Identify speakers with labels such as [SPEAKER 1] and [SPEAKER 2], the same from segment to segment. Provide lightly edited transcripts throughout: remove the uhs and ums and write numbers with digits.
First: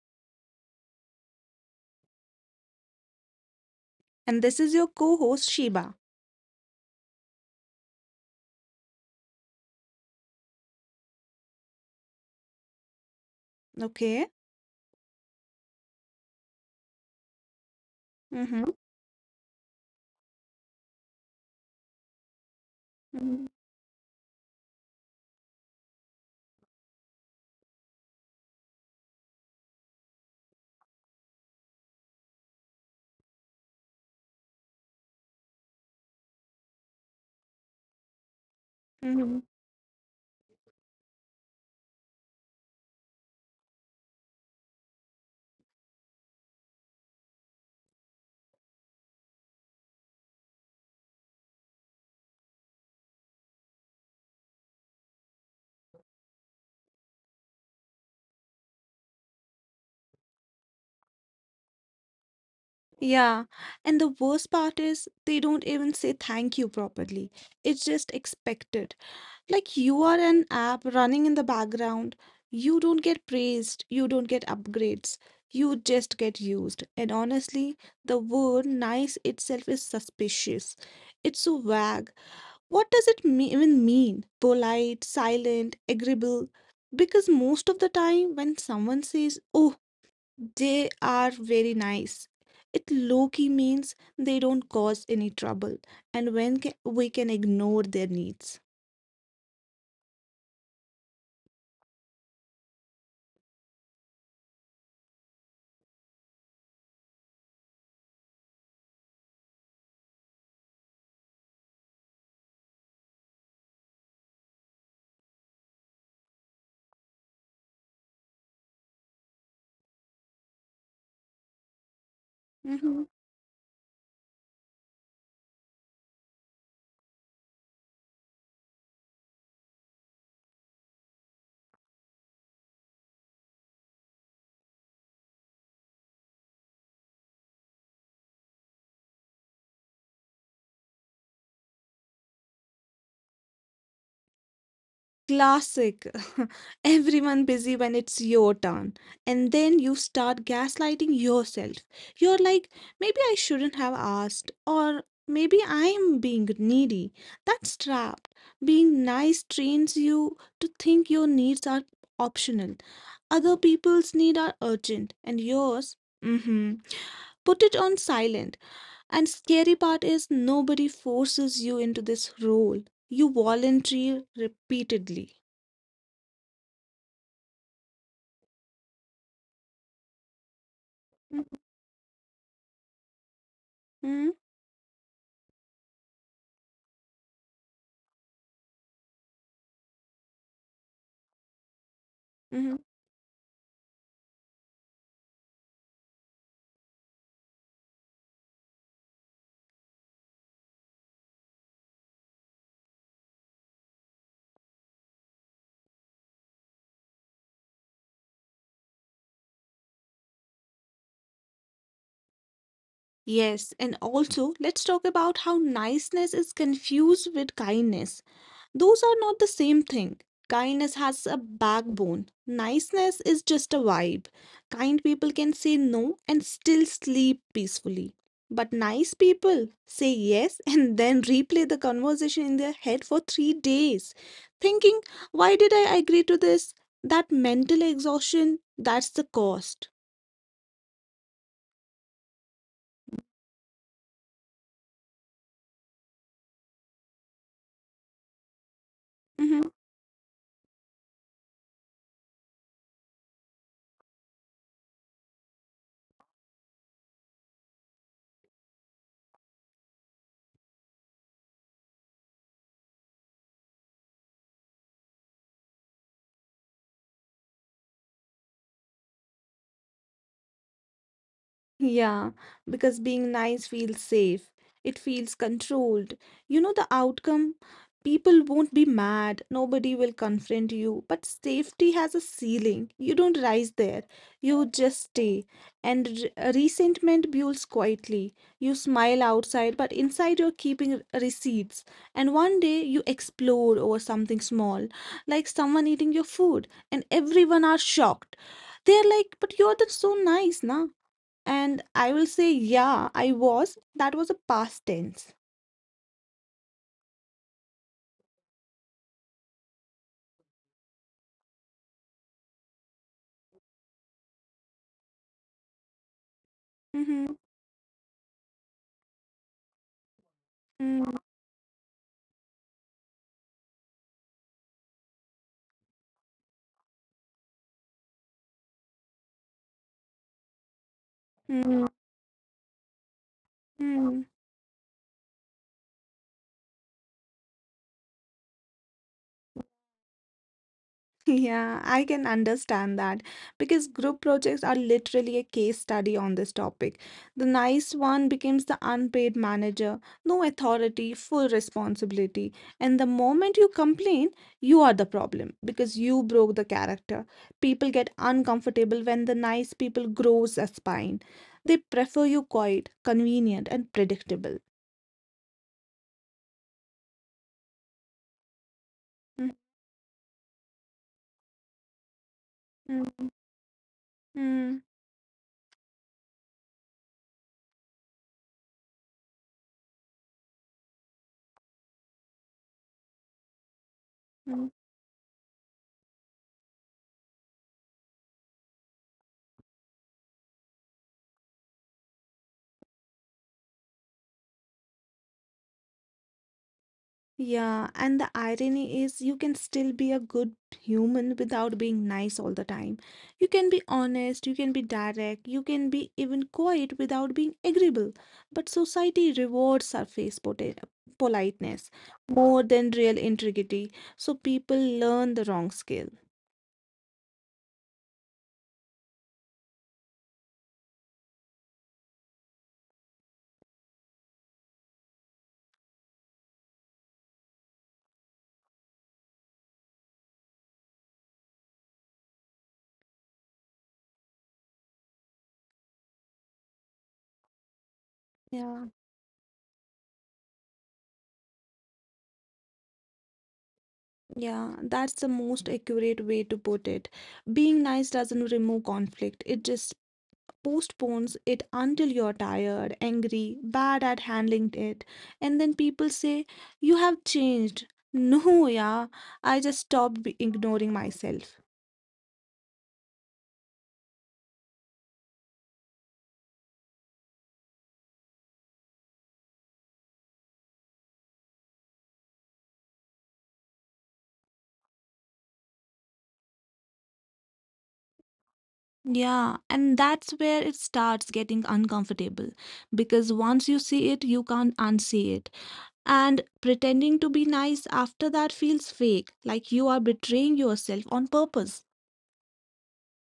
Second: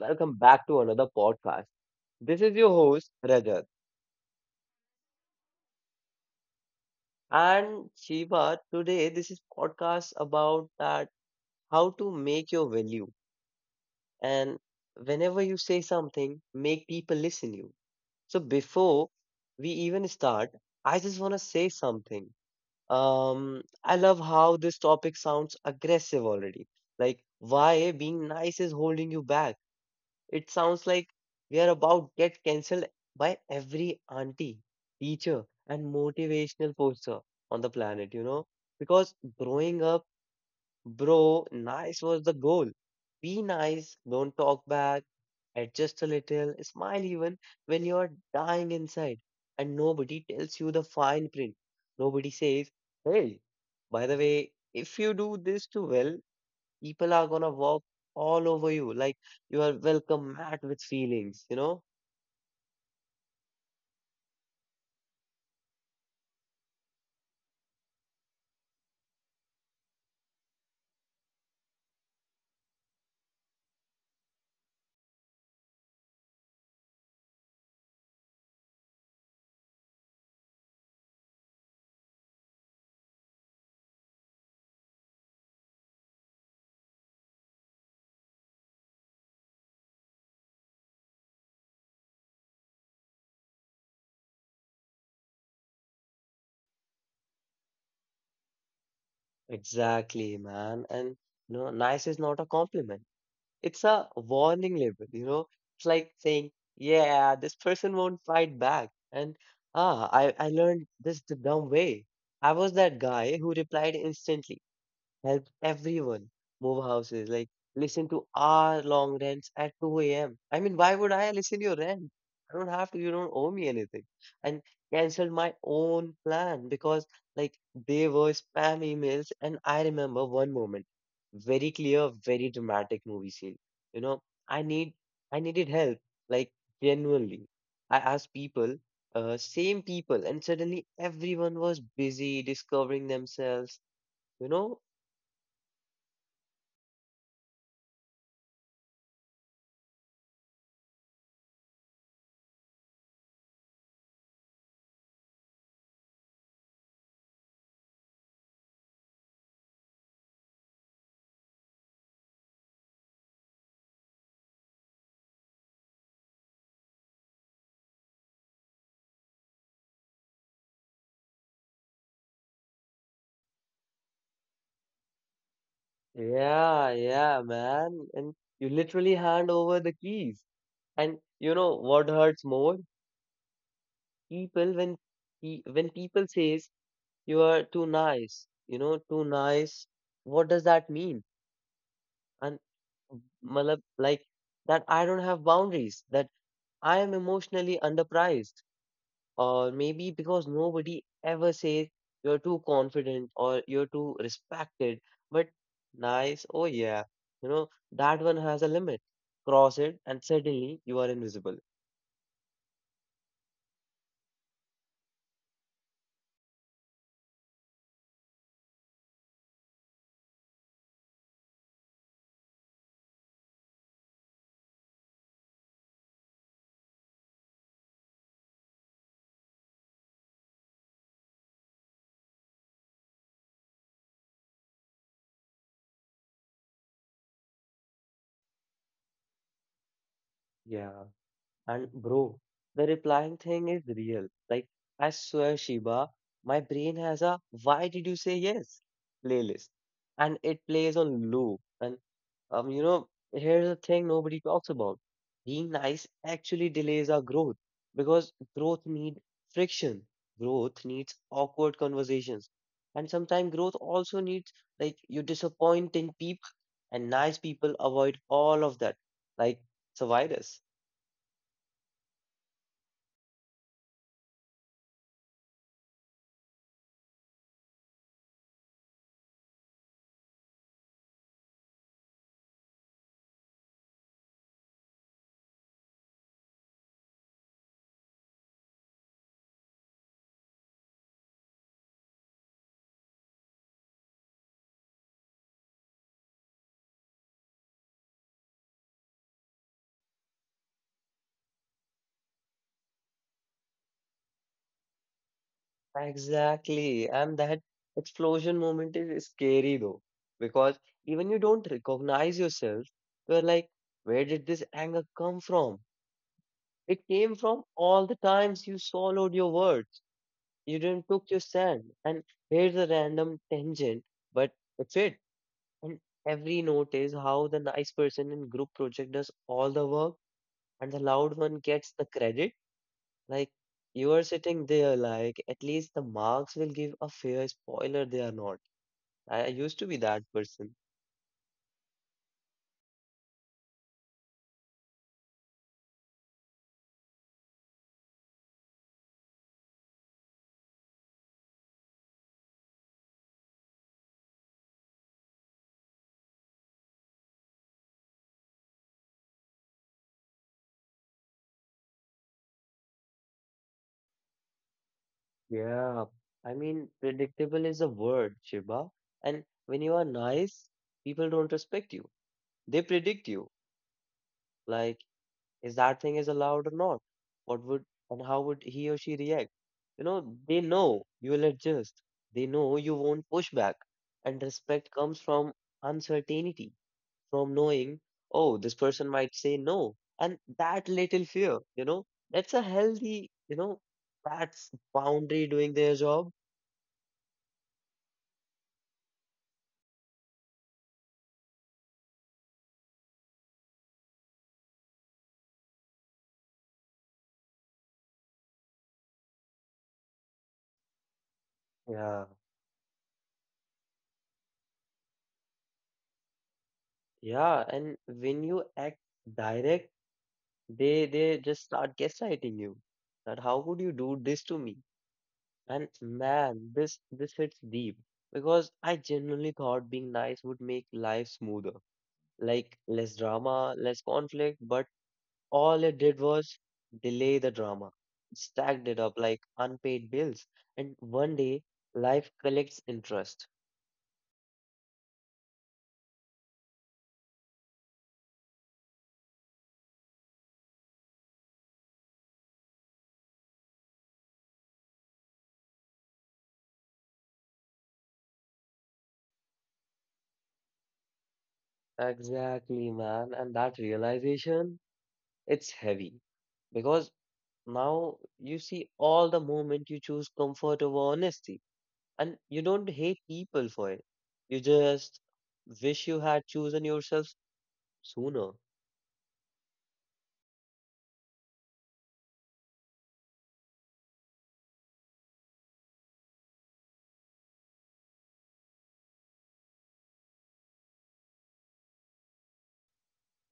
[SPEAKER 1] Welcome back to another podcast. This is your host Rajat
[SPEAKER 2] And this is your co-host Sheba.
[SPEAKER 1] and Shiva. Today, this is podcast about that how to make your value
[SPEAKER 2] Okay.
[SPEAKER 1] and whenever you say something, make people listen you. So
[SPEAKER 2] Mm-hmm.
[SPEAKER 1] before we even start, I just want to say something.
[SPEAKER 2] Mm-hmm.
[SPEAKER 1] I love how this topic sounds aggressive already. Like why being nice is holding you back. It sounds like we are about to get cancelled by every auntie, teacher, and motivational poster on the planet, you know? Because
[SPEAKER 2] Mm-hmm.
[SPEAKER 1] growing up, bro, nice was the goal. Be nice, don't talk back, adjust a little, smile even when you are dying inside. And nobody tells you the fine print. Nobody says, hey, by the way, if you do this too well, people are gonna walk all over you like you are welcome mat with feelings, you know?
[SPEAKER 2] Yeah. And the worst part is they don't even say thank you properly. It's just expected. Like you are an app running in the background. You don't get praised. You don't get upgrades. You just get used. And honestly, the word nice itself is suspicious. It's so vague. What does it even mean? Polite, silent, agreeable? Because most of the time, when someone says, oh, they are very nice, it low key means they don't cause any trouble and we can ignore their needs.
[SPEAKER 1] Exactly, man. And you know nice is not a compliment, it's a warning label, you know. It's like saying, yeah, this person won't fight back. And I learned this the dumb way. I was that guy who replied instantly, help everyone move houses. Like listen to our long rants at 2 a.m. I mean, why would I listen to your rant? I don't have to.
[SPEAKER 2] Mm-hmm.
[SPEAKER 1] You don't owe me anything. And canceled my own plan because like they were spam emails. And I remember one moment, very clear, very dramatic movie scene. You know, I need I needed help. Like genuinely, I asked people. Same people, and suddenly everyone was busy discovering themselves, you know.
[SPEAKER 2] Classic. Everyone busy when it's your turn. And then you start gaslighting yourself. You're like, maybe I shouldn't have asked, or maybe I'm being needy. That's trapped. Being nice trains you to think your needs are optional. Other people's needs are urgent, and yours, mm-hmm. Put it on silent. And scary part is nobody forces you into this role. You volunteer repeatedly.
[SPEAKER 1] Yeah, yeah, man. And you literally hand over the keys. And you know what hurts more?
[SPEAKER 2] Mhm.
[SPEAKER 1] People when people says you are too nice, you know, too nice. What does that mean? And
[SPEAKER 2] Mhm.
[SPEAKER 1] malab, like that I don't have boundaries, that I am emotionally underpriced, or maybe because nobody ever says you're too confident or you're too respected, but nice, oh yeah, you know, that one has a limit. Cross it, and suddenly you are invisible.
[SPEAKER 2] Yes, and also let's talk about how niceness is confused with kindness. Those are not the same thing. Kindness has a backbone, niceness is just a vibe. Kind people can say no and still sleep peacefully. But nice people say yes and then replay the conversation in their head for three days, thinking, why did I agree to this? That mental exhaustion, that's the cost.
[SPEAKER 1] Yeah, and bro, the replying thing is real. Like, I swear, Shiba, my brain has a why did you say yes
[SPEAKER 2] Mm-hmm.
[SPEAKER 1] playlist, and it plays on loop. And you know, here's a thing nobody talks about. Being nice actually delays our growth because growth needs friction. Growth needs awkward conversations. And sometimes growth also needs like you disappointing people and nice people avoid all of that, like survivors.
[SPEAKER 2] Yeah, because being nice feels safe. It feels controlled. You know the outcome? People won't be mad. Nobody will confront you. But safety has a ceiling. You don't rise there. You just stay. And resentment builds quietly. You smile outside, but inside you're keeping receipts. And one day you explode over something small, like someone eating your food, and everyone are shocked. They're like, but you're the so nice, na? And I will say, yeah, I was. That was a past tense.
[SPEAKER 1] Exactly. And that explosion moment is scary though, because even you don't recognize yourself, you're like, where did this anger come from? It came
[SPEAKER 2] Mm-hmm.
[SPEAKER 1] from all the times you swallowed your words. You didn't
[SPEAKER 2] Mm-hmm.
[SPEAKER 1] took your stand. And here's a random tangent, but it's it. And every note is how the nice person in group project does all the work and the loud one gets the credit. Like you are
[SPEAKER 2] Mm-hmm.
[SPEAKER 1] sitting there, like at least the marks will give a fair spoiler. They are not. I used to be that person.
[SPEAKER 2] Yeah, I can understand that because group projects are literally a case study on this topic. The nice one becomes the unpaid manager, no authority, full responsibility. And the moment you complain, you are the problem because you broke the character. People get uncomfortable when the nice people grows a spine. They prefer you quiet, convenient, and predictable.
[SPEAKER 1] Yeah. I mean, predictable is a word, Shiba. And
[SPEAKER 2] Mm.
[SPEAKER 1] when you are nice, people don't respect you. They predict
[SPEAKER 2] Mm.
[SPEAKER 1] you.
[SPEAKER 2] Mm.
[SPEAKER 1] Like, is that thing is allowed or not? What would and how would he or she react? You know, they know you will adjust. They know you won't push back. And
[SPEAKER 2] Mm.
[SPEAKER 1] respect comes from uncertainty, from knowing, oh, this person might say no. And that little fear, you know, that's a healthy, you know, that's boundary doing their job.
[SPEAKER 2] Yeah, and the irony is you can still be a good human without being nice all the time. You can be honest, you can be direct, you can be even quiet without being agreeable. But society rewards politeness
[SPEAKER 1] Yeah.
[SPEAKER 2] more than real integrity, so people learn the wrong skill.
[SPEAKER 1] Yeah. And when you act direct, they just start gaslighting you. That how could you do this to me? And man, this hits deep because I genuinely thought being nice would make life smoother, like less drama, less conflict, but all it did was delay the drama. It stacked
[SPEAKER 2] Yeah,
[SPEAKER 1] it up like unpaid bills, and one day life collects interest.
[SPEAKER 2] yeah, that's the most accurate way to put it. Being nice doesn't remove conflict, it just postpones it until you're tired, angry, bad at handling it. And then people say, you have changed. No, yeah, I just stopped ignoring myself.
[SPEAKER 1] Exactly, man, and that realization, it's heavy because now you see all the moment you choose comfort over honesty. And you don't hate people for it. You just wish you had chosen yourself sooner.
[SPEAKER 2] Yeah, and that's where it starts getting uncomfortable because once you see it, you can't unsee it. And pretending to be nice after that feels fake, like you are betraying yourself on purpose.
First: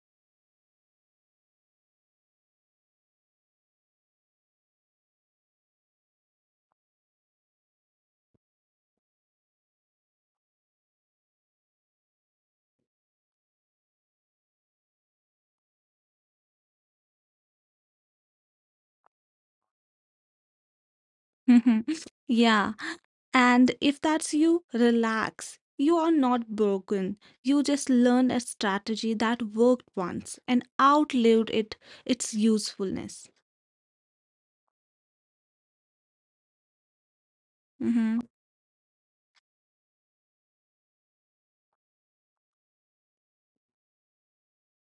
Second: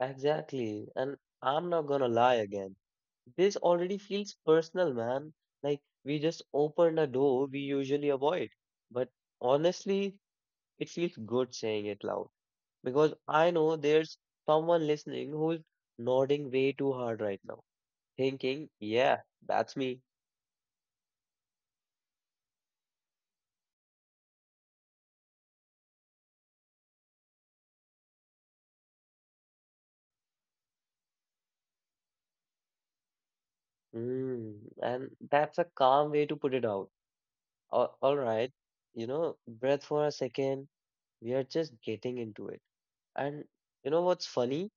[SPEAKER 1] Exactly. And I'm not gonna lie again. This already feels personal, man. Like we just opened a door we usually avoid. But honestly, it feels good saying it loud because I know there's someone listening who's nodding way too hard right now, thinking, yeah, that's me.
[SPEAKER 2] Yeah. And if that's you, relax. You are not broken. You just learned a strategy that worked once and outlived it its usefulness.
[SPEAKER 1] Mm, and that's a calm way to put it out. All
[SPEAKER 2] Mm-hmm.
[SPEAKER 1] right, you know, breath for a second. We are just getting into it. And you know what's funny?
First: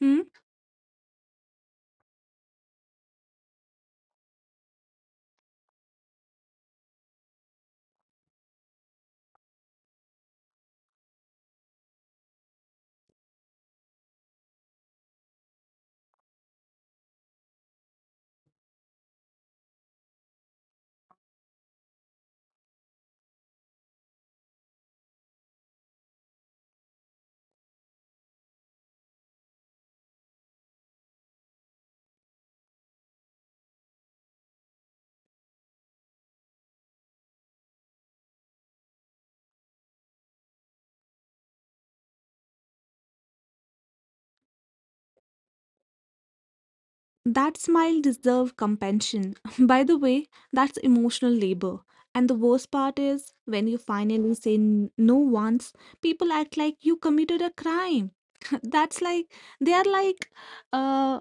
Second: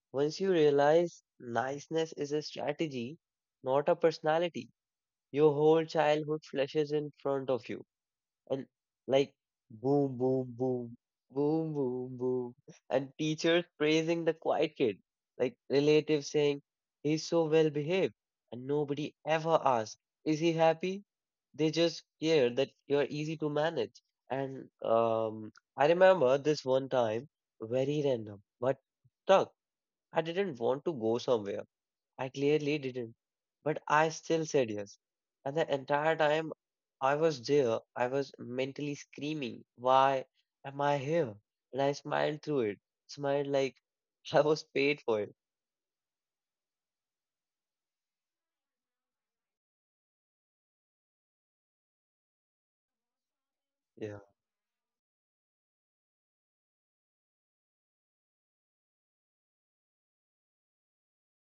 [SPEAKER 2] Hmm?
[SPEAKER 1] Once you realize niceness is a strategy, not a personality, your whole childhood flashes in front of you. And like boom, boom, boom, boom, boom, boom. And teachers praising the quiet kid, like relatives saying, he's so well behaved. And nobody ever asks, is he happy? They just care that you're easy to manage. And I remember this one time, very random, but stuck. I didn't want to go somewhere. I clearly didn't, but I still said yes. And the entire time I was there, I was mentally screaming, why am I here? And I smiled through it, smiled like I was paid for it.
[SPEAKER 2] That smile deserved compassion. By the way, that's emotional labor. And the worst part is when you
[SPEAKER 1] Yeah,
[SPEAKER 2] finally say no once, people act like you committed a crime. That's like they are like, uh,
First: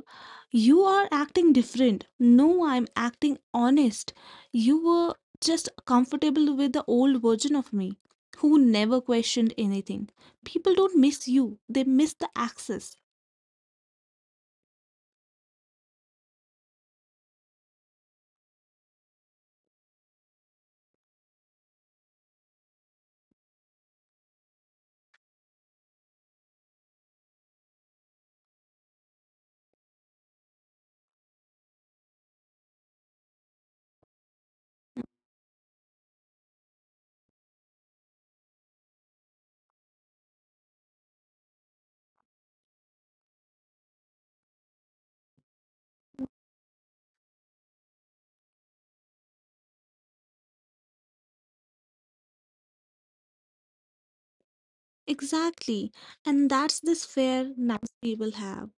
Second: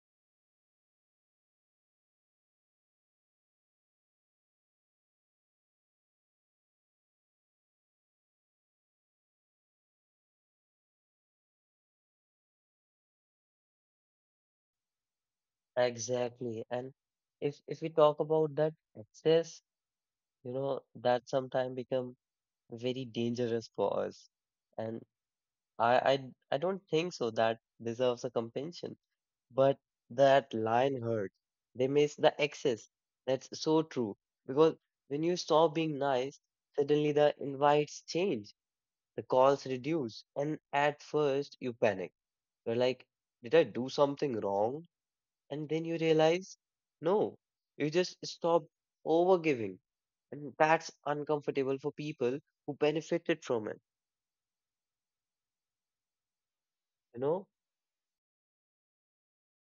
[SPEAKER 2] you are acting different. No, I'm acting honest. You were just comfortable with the old version of me who never questioned anything. People don't miss you, they miss the access.
[SPEAKER 1] exactly. And if we talk about that excess, you know, that sometimes become very dangerous for us. And I, I, I don't think so that deserves a compensation. But that line hurt, they miss the excess. That's so true. Because when you stop being nice, suddenly the invites change, the calls reduce. And at first, you panic. You're like, did I do something wrong? And then you realize, no, you just stop overgiving. And that's uncomfortable for people who benefited from it.
[SPEAKER 2] Exactly.
[SPEAKER 1] You
[SPEAKER 2] And
[SPEAKER 1] know?
[SPEAKER 2] that's this fear nice people have.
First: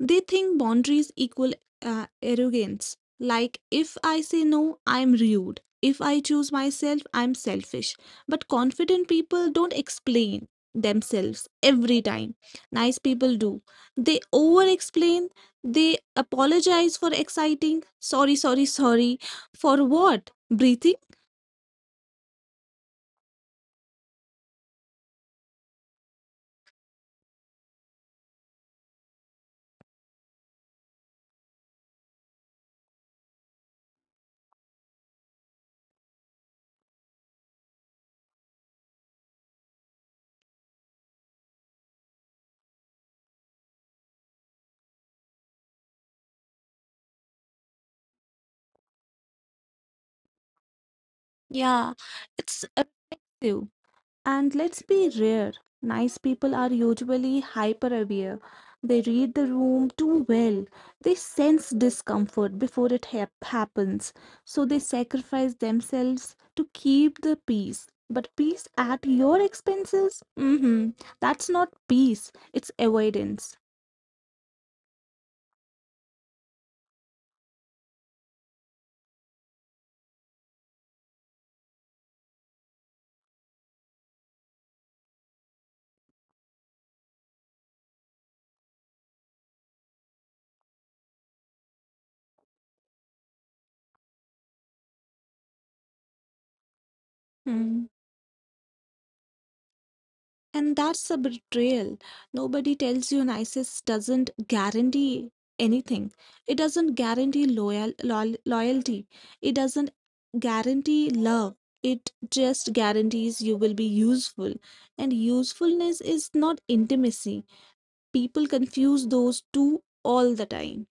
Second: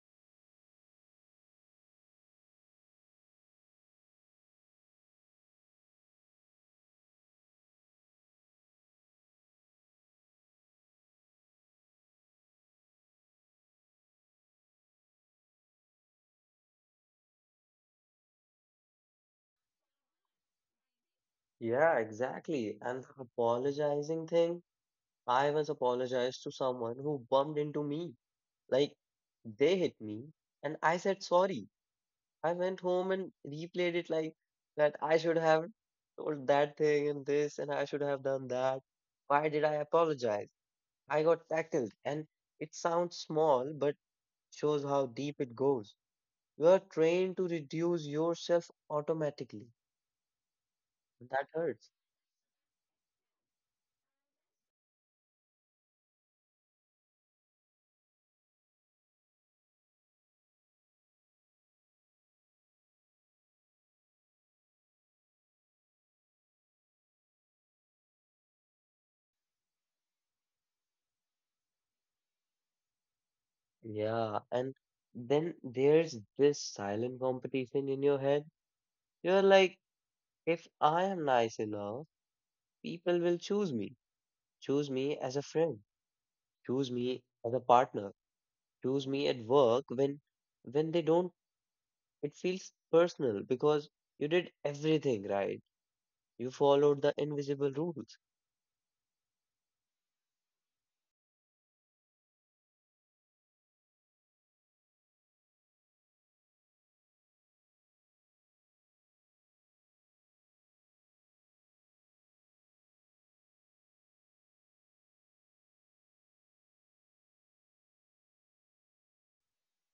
[SPEAKER 2] They think boundaries equal arrogance. Like, if I say no, I'm rude. If I choose myself, I'm selfish. But confident people don't explain themselves every time. Nice people do. They over explain. They apologize for exciting. Sorry, sorry, sorry. For what? Breathing?
[SPEAKER 1] Yeah, exactly. And the apologizing thing, I was apologized to someone who bumped into me. Like, they hit me and I said sorry. I went home and replayed it like that I should have told that thing and this and I should have done that. Why did I apologize? I got tackled and it sounds small but shows how deep it goes. You are trained to reduce yourself automatically.
[SPEAKER 2] Yeah,
[SPEAKER 1] That
[SPEAKER 2] it's
[SPEAKER 1] hurts.
[SPEAKER 2] addictive. And let's be rare. Nice people are usually hyper aware. They read the room too well. They sense discomfort before it happens. So they sacrifice themselves to keep the peace. But peace at your expenses? Mm-hmm. That's not peace, it's avoidance.
[SPEAKER 1] Yeah, and then there's this silent competition in your head. You're like, if I am nice enough, people will choose me. Choose me as a friend. Choose me as a partner. Choose me at work when they don't, it feels personal because you did everything right. You
[SPEAKER 2] Hmm.
[SPEAKER 1] followed the invisible rules.
[SPEAKER 2] And that's a betrayal. Nobody tells you NISIS doesn't guarantee anything. It doesn't guarantee loyal loyalty. It doesn't guarantee love. It just guarantees you will be useful. And usefulness is not intimacy. People confuse those two all the time.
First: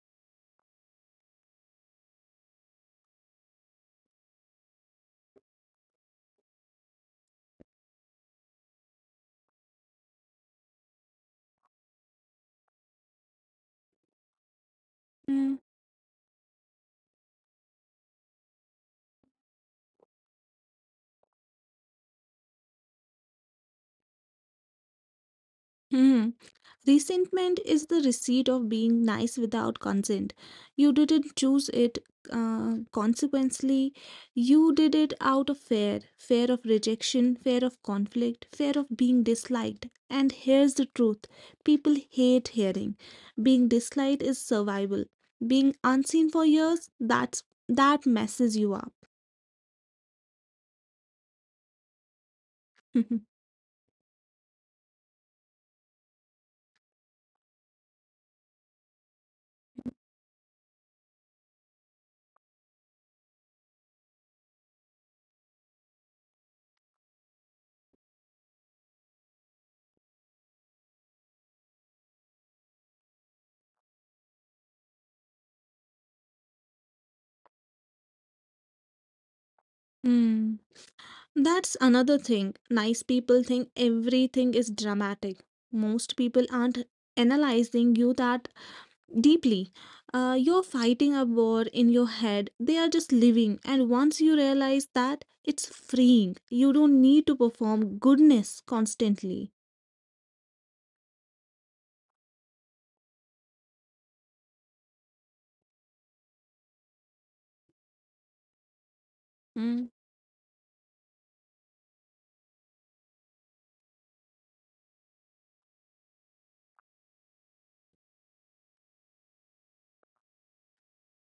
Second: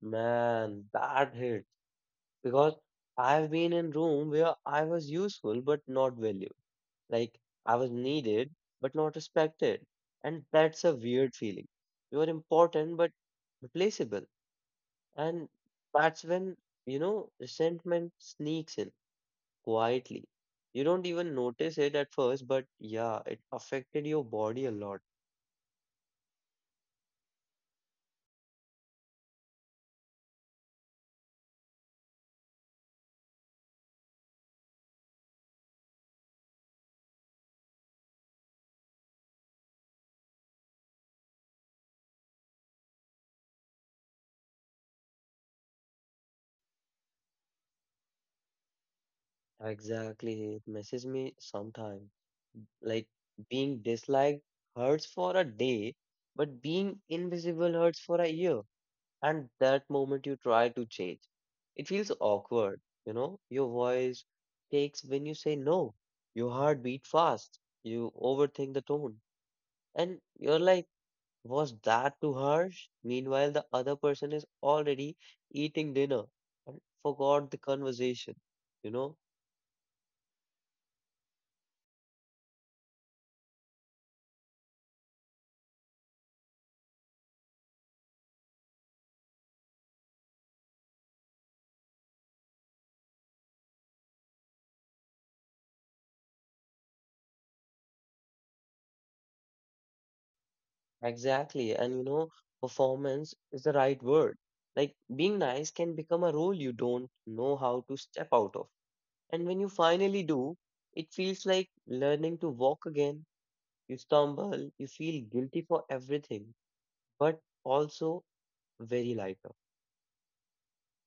[SPEAKER 1] Man, that hit. Because I've been in room where I was useful but not valued. Like I was needed but not respected. And that's a weird feeling. You are important but replaceable. And that's when, you know, resentment sneaks in quietly. You don't even notice it at first, but yeah, it affected your body a lot.
[SPEAKER 2] Mhm. Resentment is the receipt of being nice without consent. You didn't choose it. Consequently, you did it out of fear of rejection, fear of conflict, fear of being disliked. And here's the truth people hate hearing. Being disliked is survival. Being unseen for years, that messes you up.
[SPEAKER 1] Exactly. It messes me sometimes. Like being disliked hurts for a day, but being invisible hurts for a year. And that moment you try to change, it feels awkward. You know, your voice takes when you say no. Your heart beat fast. You overthink the tone. And you're like, was that too harsh? Meanwhile, the other person is already eating dinner and forgot the conversation. You know.
[SPEAKER 2] Hmm. That's another thing. Nice people think everything is dramatic. Most people aren't analyzing you that deeply. You're fighting a war in your head. They are just living. And once you realize that, it's freeing. You don't need to perform goodness constantly.
[SPEAKER 1] Exactly. And you know, performance is the right word. Like being nice can become a role you don't know how to step out of. And when you
[SPEAKER 2] Mm.
[SPEAKER 1] finally do, it feels like learning to walk again. You stumble, you feel guilty for everything, but also very lighter.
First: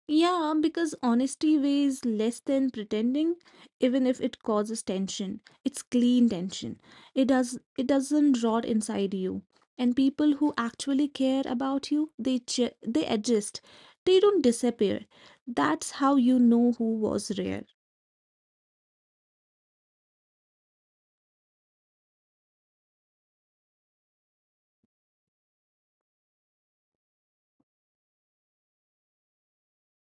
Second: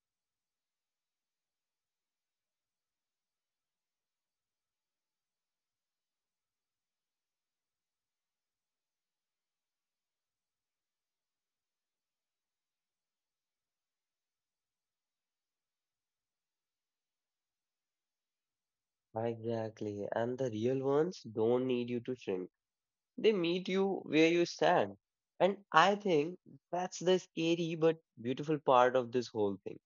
[SPEAKER 2] Yeah, because honesty weighs less than pretending, even if it causes tension. It's clean tension. It doesn't rot inside you. And people who actually care about you, they adjust. They don't disappear. That's how you know who was real.
[SPEAKER 1] Exactly. And the real ones don't need you to shrink. They meet you where you stand. And I think that's the scary but beautiful part of this whole thing.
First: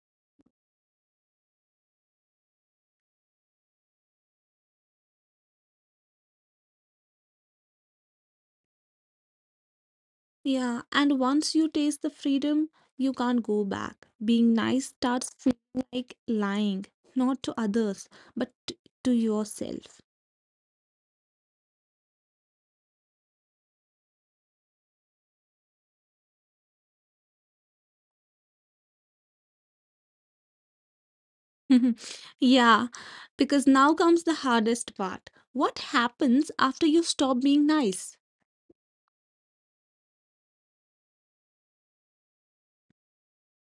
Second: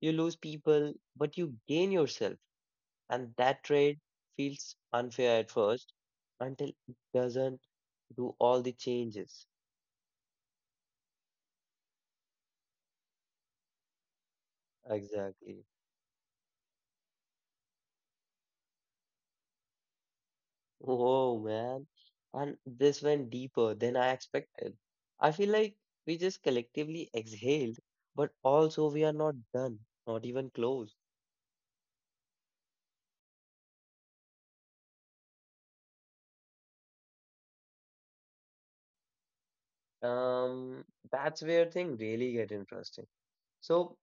[SPEAKER 1] You lose people, but you gain yourself. And that trade feels unfair at first until it doesn't do all the changes.
[SPEAKER 2] Yeah, and once you taste the freedom, you can't go back. Being nice starts
[SPEAKER 1] Exactly.
[SPEAKER 2] feeling like lying, not to others, but t- to yourself.
[SPEAKER 1] Oh man. And this went deeper than I expected. I feel like we just collectively exhaled, but also we are not done, not even close.
[SPEAKER 2] Yeah, because now comes the hardest part. What happens after you stop being nice?
[SPEAKER 1] Um, that's where things really get interesting. So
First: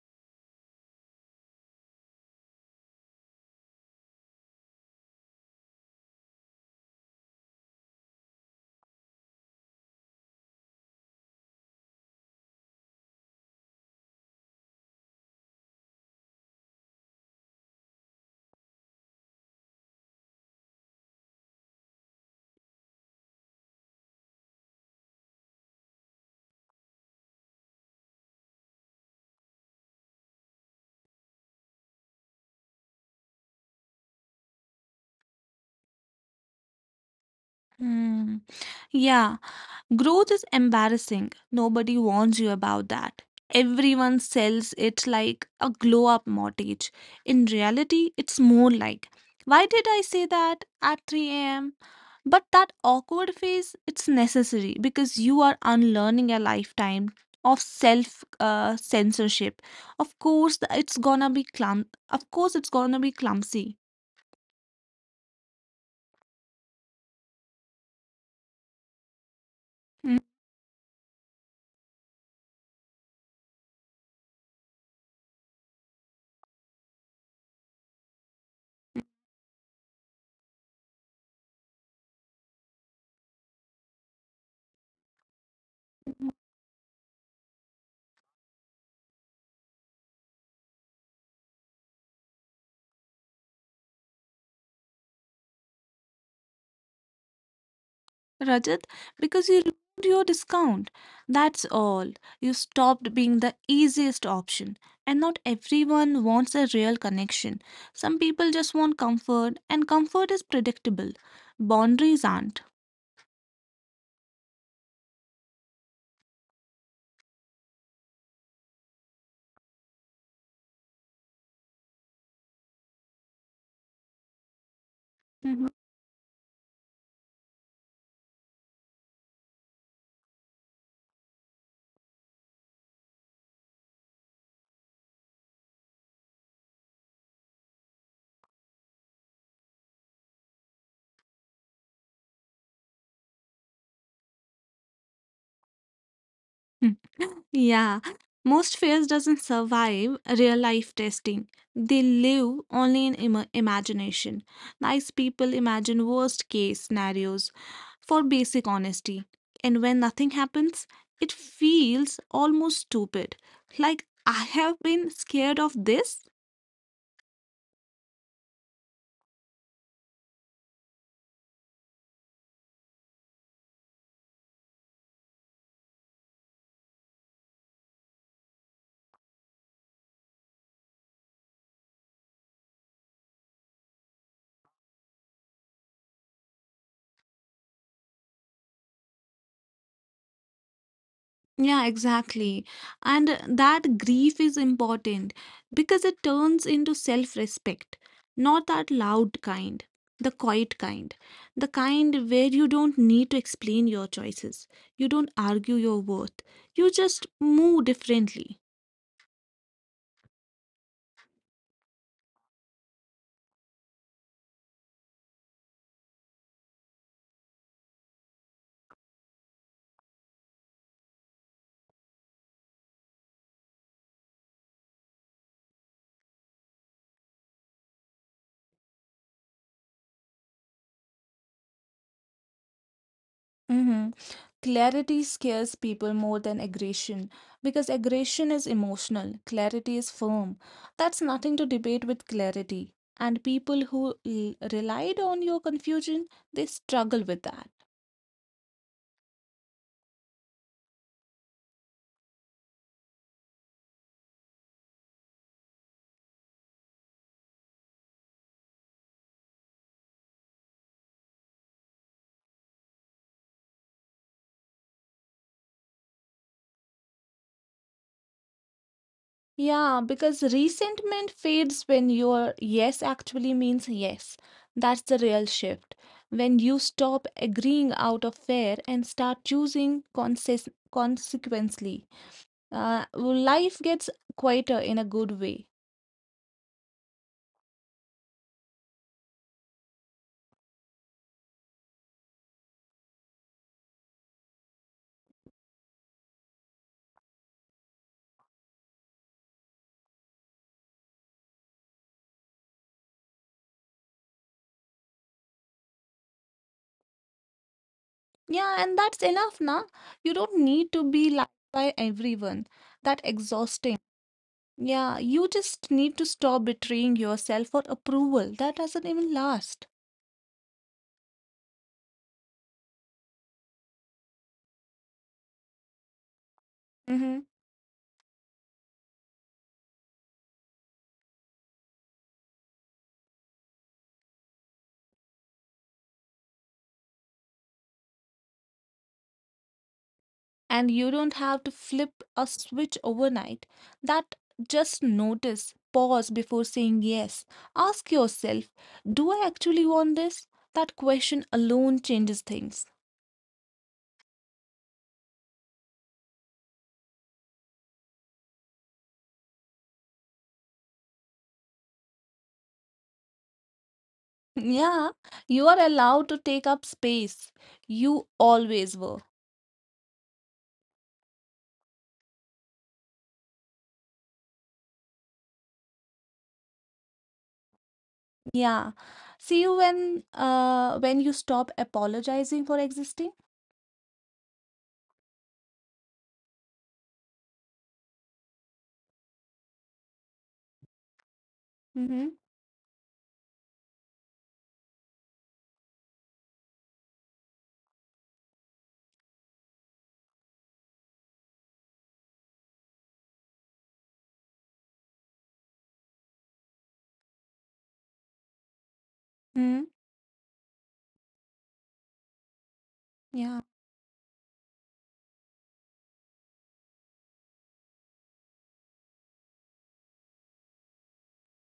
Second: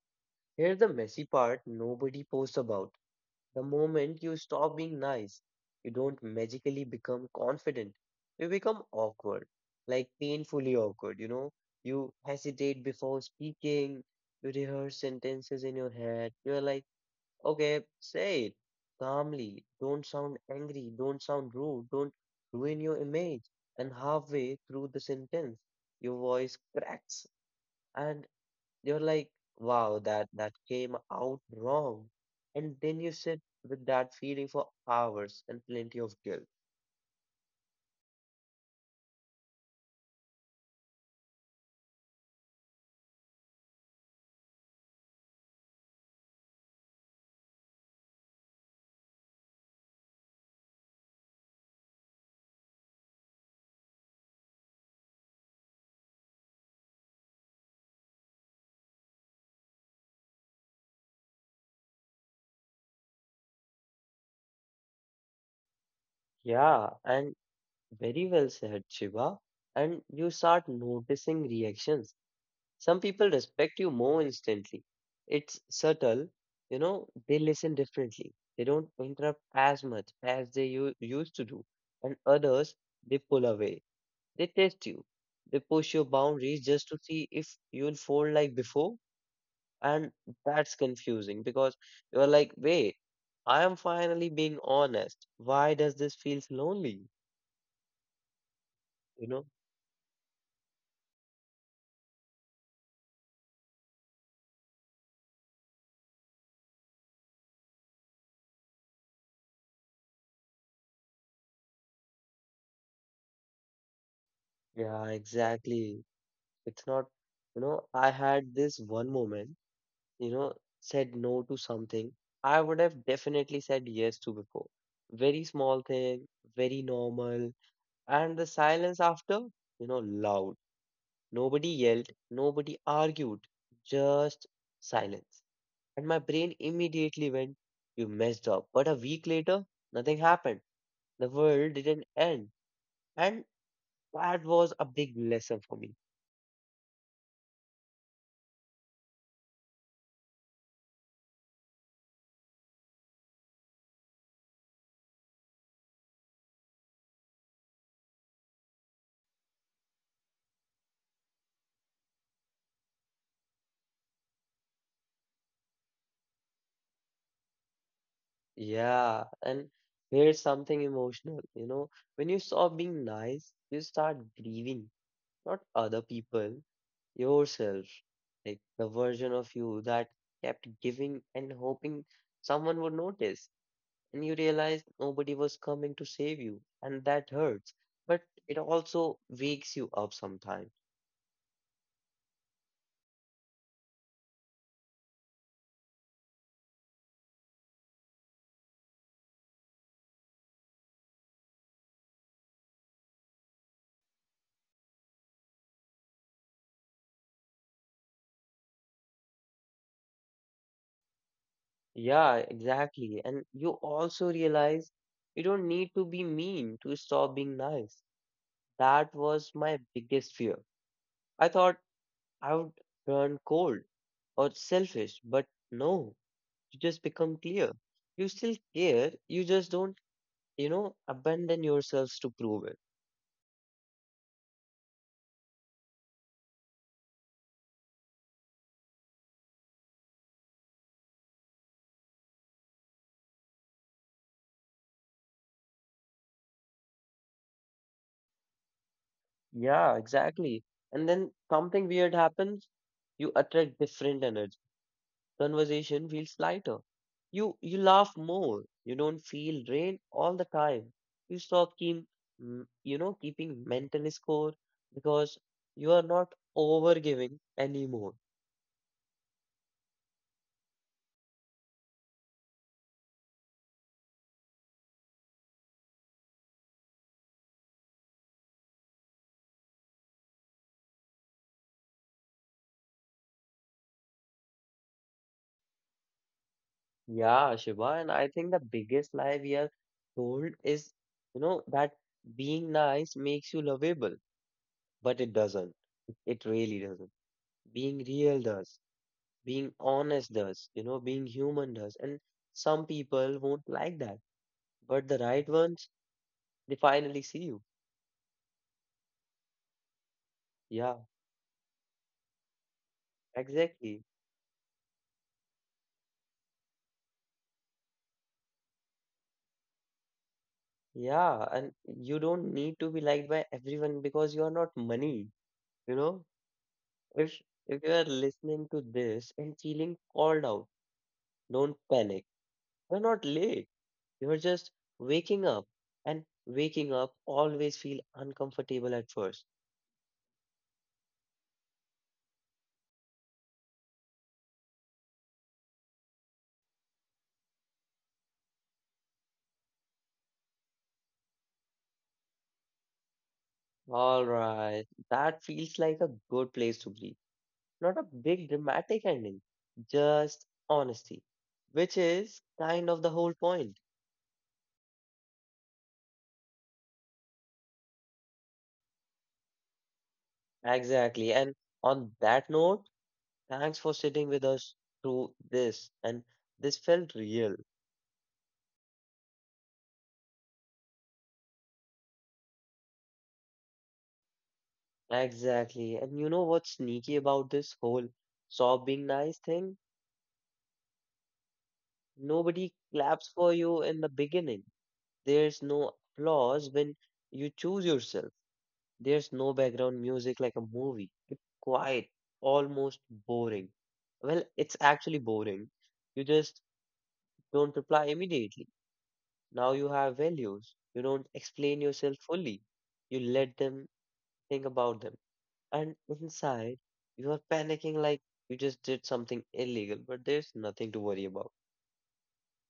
[SPEAKER 1] here's the messy part nobody posts about. The moment you stop being nice, you don't magically become confident. You become awkward, like painfully awkward, you know? You hesitate before speaking, you rehearse sentences in your head. You're like, okay, say it calmly. Don't sound angry. Don't sound rude. Don't ruin your image. And halfway through the sentence, your voice cracks and you're like, wow, that came out wrong. And then you sit with that feeling for hours and plenty of guilt.
[SPEAKER 2] Hmm. Yeah. Growth is embarrassing. Nobody warns you about that. Everyone sells it like a glow up mortgage. In reality, it's more like, why did I say that at 3 a.m.? But that awkward phase, it's necessary because you are unlearning a lifetime of self censorship. Of course, it's gonna be clumsy.
[SPEAKER 1] Yeah, and very well said, Shiva. And
[SPEAKER 2] Mhm.
[SPEAKER 1] you start noticing reactions. Some people respect you more instantly. It's subtle, you know, they listen differently. They don't interrupt as much as they used to do. And others, they pull away. They test you. They push your boundaries just to see if you'll fold like before. And that's confusing because you're like, wait, I am finally being honest. Why does this feels lonely?
[SPEAKER 2] Rajat,
[SPEAKER 1] You know?
[SPEAKER 2] because you removed your discount. That's all. You stopped being the easiest option. And not everyone wants a real connection. Some people just want comfort, and comfort is predictable. Boundaries aren't.
[SPEAKER 1] Yeah, exactly. It's not, you know, I had this one moment, you know, said no to something I would have definitely said yes to before. Very
[SPEAKER 2] Mhm.
[SPEAKER 1] small thing, very normal. And the silence after, loud. Nobody yelled, nobody argued, just silence. And my brain immediately went, you messed up. But a week later, nothing happened. The world didn't end. And that was a big lesson for me.
[SPEAKER 2] Yeah, most fairs doesn't survive real life testing. They live only in imagination. Nice people imagine worst case scenarios for basic honesty. And when nothing happens, it feels almost stupid. Like I have been scared of this.
[SPEAKER 1] Yeah. And here's something emotional. When you stop being nice, you start grieving, not other people, yourself. Like the version of you that kept giving and hoping someone would notice. And you realize nobody was coming to save you, and that hurts. But it also wakes you up sometimes.
[SPEAKER 2] Yeah, exactly. And that grief is important because it turns into self respect. Not that loud kind, the quiet kind, the kind where you don't need to explain your choices, you don't argue your worth, you just move differently.
[SPEAKER 1] Yeah, exactly. And you also realize you don't need to be mean to stop being nice. That was my biggest fear. I thought I would turn cold or selfish, but no, you just become clear. You still care, you just don't, abandon yourselves to prove it.
[SPEAKER 2] Mm-hmm. Clarity scares people more than aggression because aggression is emotional, clarity is firm. That's nothing to debate with clarity. And people who relied on your confusion, they struggle with that.
[SPEAKER 1] Yeah, exactly. And then something weird happens. You attract different energy. Conversation feels lighter. You laugh more. You don't feel drained all the time. You stop keep, keeping mental score because you are not overgiving anymore.
[SPEAKER 2] Yeah, because resentment fades when your yes actually means yes. That's the real shift. When you stop agreeing out of fear and start choosing consequently. Well, life gets quieter in a good way.
[SPEAKER 1] Yeah, Shiva, and I think the biggest lie we are told is, that being nice makes you lovable, but it doesn't. It really doesn't. Being real does. Being honest does, being human does. And some people won't like that, but the right ones, they finally see you.
[SPEAKER 2] Yeah, and that's enough, na? You don't
[SPEAKER 1] Yeah,
[SPEAKER 2] need to be liked by everyone. That exhausting.
[SPEAKER 1] exactly.
[SPEAKER 2] Yeah, you just need to stop betraying yourself for approval. That doesn't even last.
[SPEAKER 1] Yeah, and you don't need to be liked by everyone because you are not money, you know. If
[SPEAKER 2] Hmm.
[SPEAKER 1] if you are listening to this and feeling called out, don't panic. You're not late. You're just waking up. And waking up always feel uncomfortable at first.
[SPEAKER 2] And you don't have to flip a switch overnight. That just notice, pause before saying yes. Ask yourself, do I actually want this? That question alone changes things.
[SPEAKER 1] All right, that feels like a good place to be. Not a big dramatic ending, just honesty, which is kind of the whole point.
[SPEAKER 2] Yeah, you are allowed to take up space. You always were.
[SPEAKER 1] Exactly. And on that note, thanks for sitting with us through this. And this felt real.
[SPEAKER 2] Yeah. See you when you stop apologizing for existing.
[SPEAKER 1] Exactly. And you know what's sneaky about this whole sob being nice thing? Nobody
[SPEAKER 2] Mm-hmm.
[SPEAKER 1] claps for you in the beginning. There's no applause when you choose yourself. There's no background music like a movie. It's quiet, almost boring. Well, it's actually boring. You just don't reply immediately. Now you have values.
[SPEAKER 2] Mm-hmm.
[SPEAKER 1] You don't explain yourself fully. You let them
[SPEAKER 2] Yeah.
[SPEAKER 1] think about them. And inside, you are panicking like you just did something illegal, but there's nothing to worry about.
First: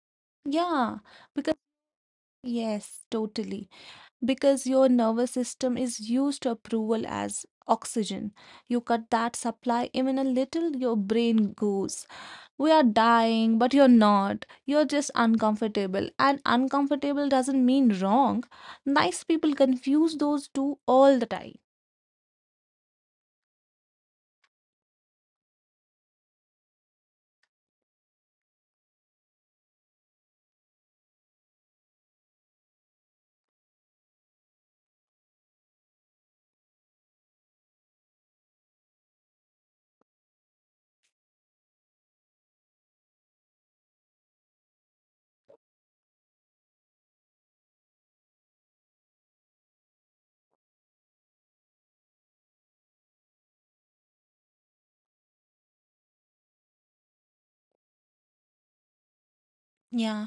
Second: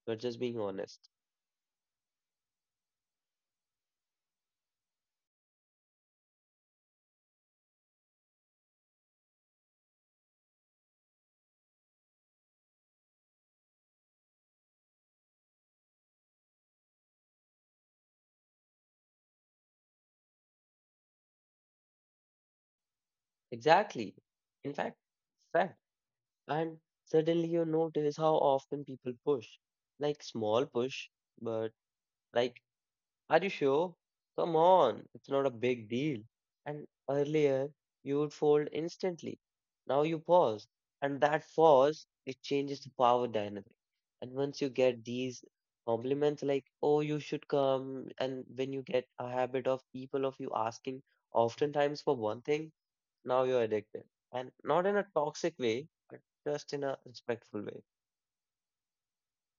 [SPEAKER 1] You're just being
[SPEAKER 2] Yeah.
[SPEAKER 1] honest.
[SPEAKER 2] Because yes, totally. Because your nervous system is used to approval as oxygen. You cut that supply even a little, your brain goes. We are dying, but you're not. You're just uncomfortable. And uncomfortable doesn't mean wrong. Nice people confuse those two all the time.
[SPEAKER 1] Exactly. In fact, fact, and suddenly you notice how often people push. Like small push, but like, are you sure? Come on, it's not a big deal. And earlier you would fold instantly. Now you pause. And that pause, it changes the power dynamic. And once you get these compliments like, oh, you should come, and when you get a habit of people of you asking oftentimes for one thing, now you're addicted. And not in a toxic way, but just in a respectful way.
[SPEAKER 2] Yeah,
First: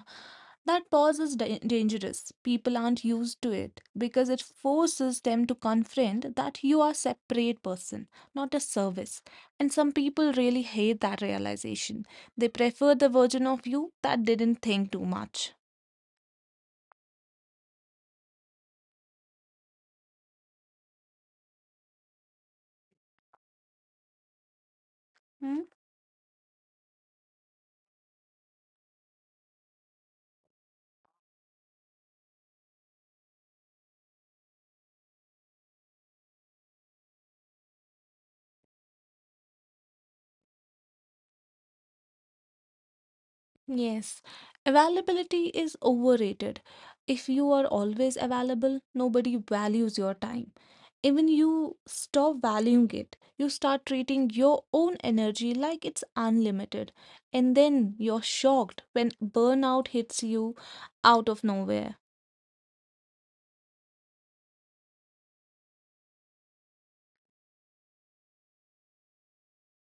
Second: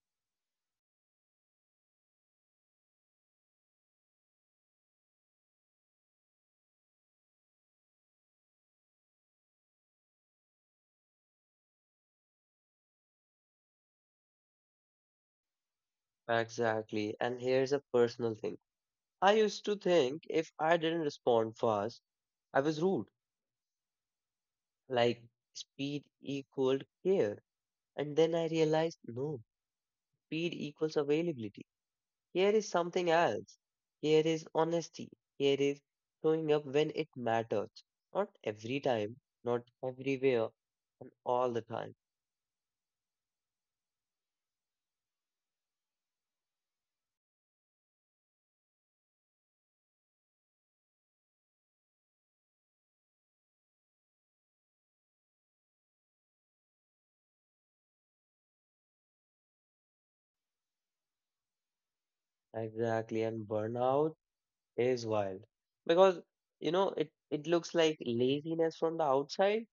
[SPEAKER 2] that dangerous. People aren't used to it because it forces them to confront that you are a separate person, not a service. And some people really hate that realization. They prefer the version of you that didn't think too much.
[SPEAKER 1] Exactly. And here's a personal thing. I used to think if I didn't respond fast, I was rude. Like
[SPEAKER 2] Hmm?
[SPEAKER 1] speed equaled care. And then I realized no, speed equals availability. Here is something else. Here is honesty. Here is showing up when it matters. Not every time, not everywhere, and all the time.
[SPEAKER 2] Yes, availability is overrated. If you are always available, nobody values your time. Even you stop valuing it. You start treating your own energy like it's unlimited. And then you're shocked when burnout hits you out of nowhere.
[SPEAKER 1] Exactly. And burnout is wild because you know it looks like laziness from the outside,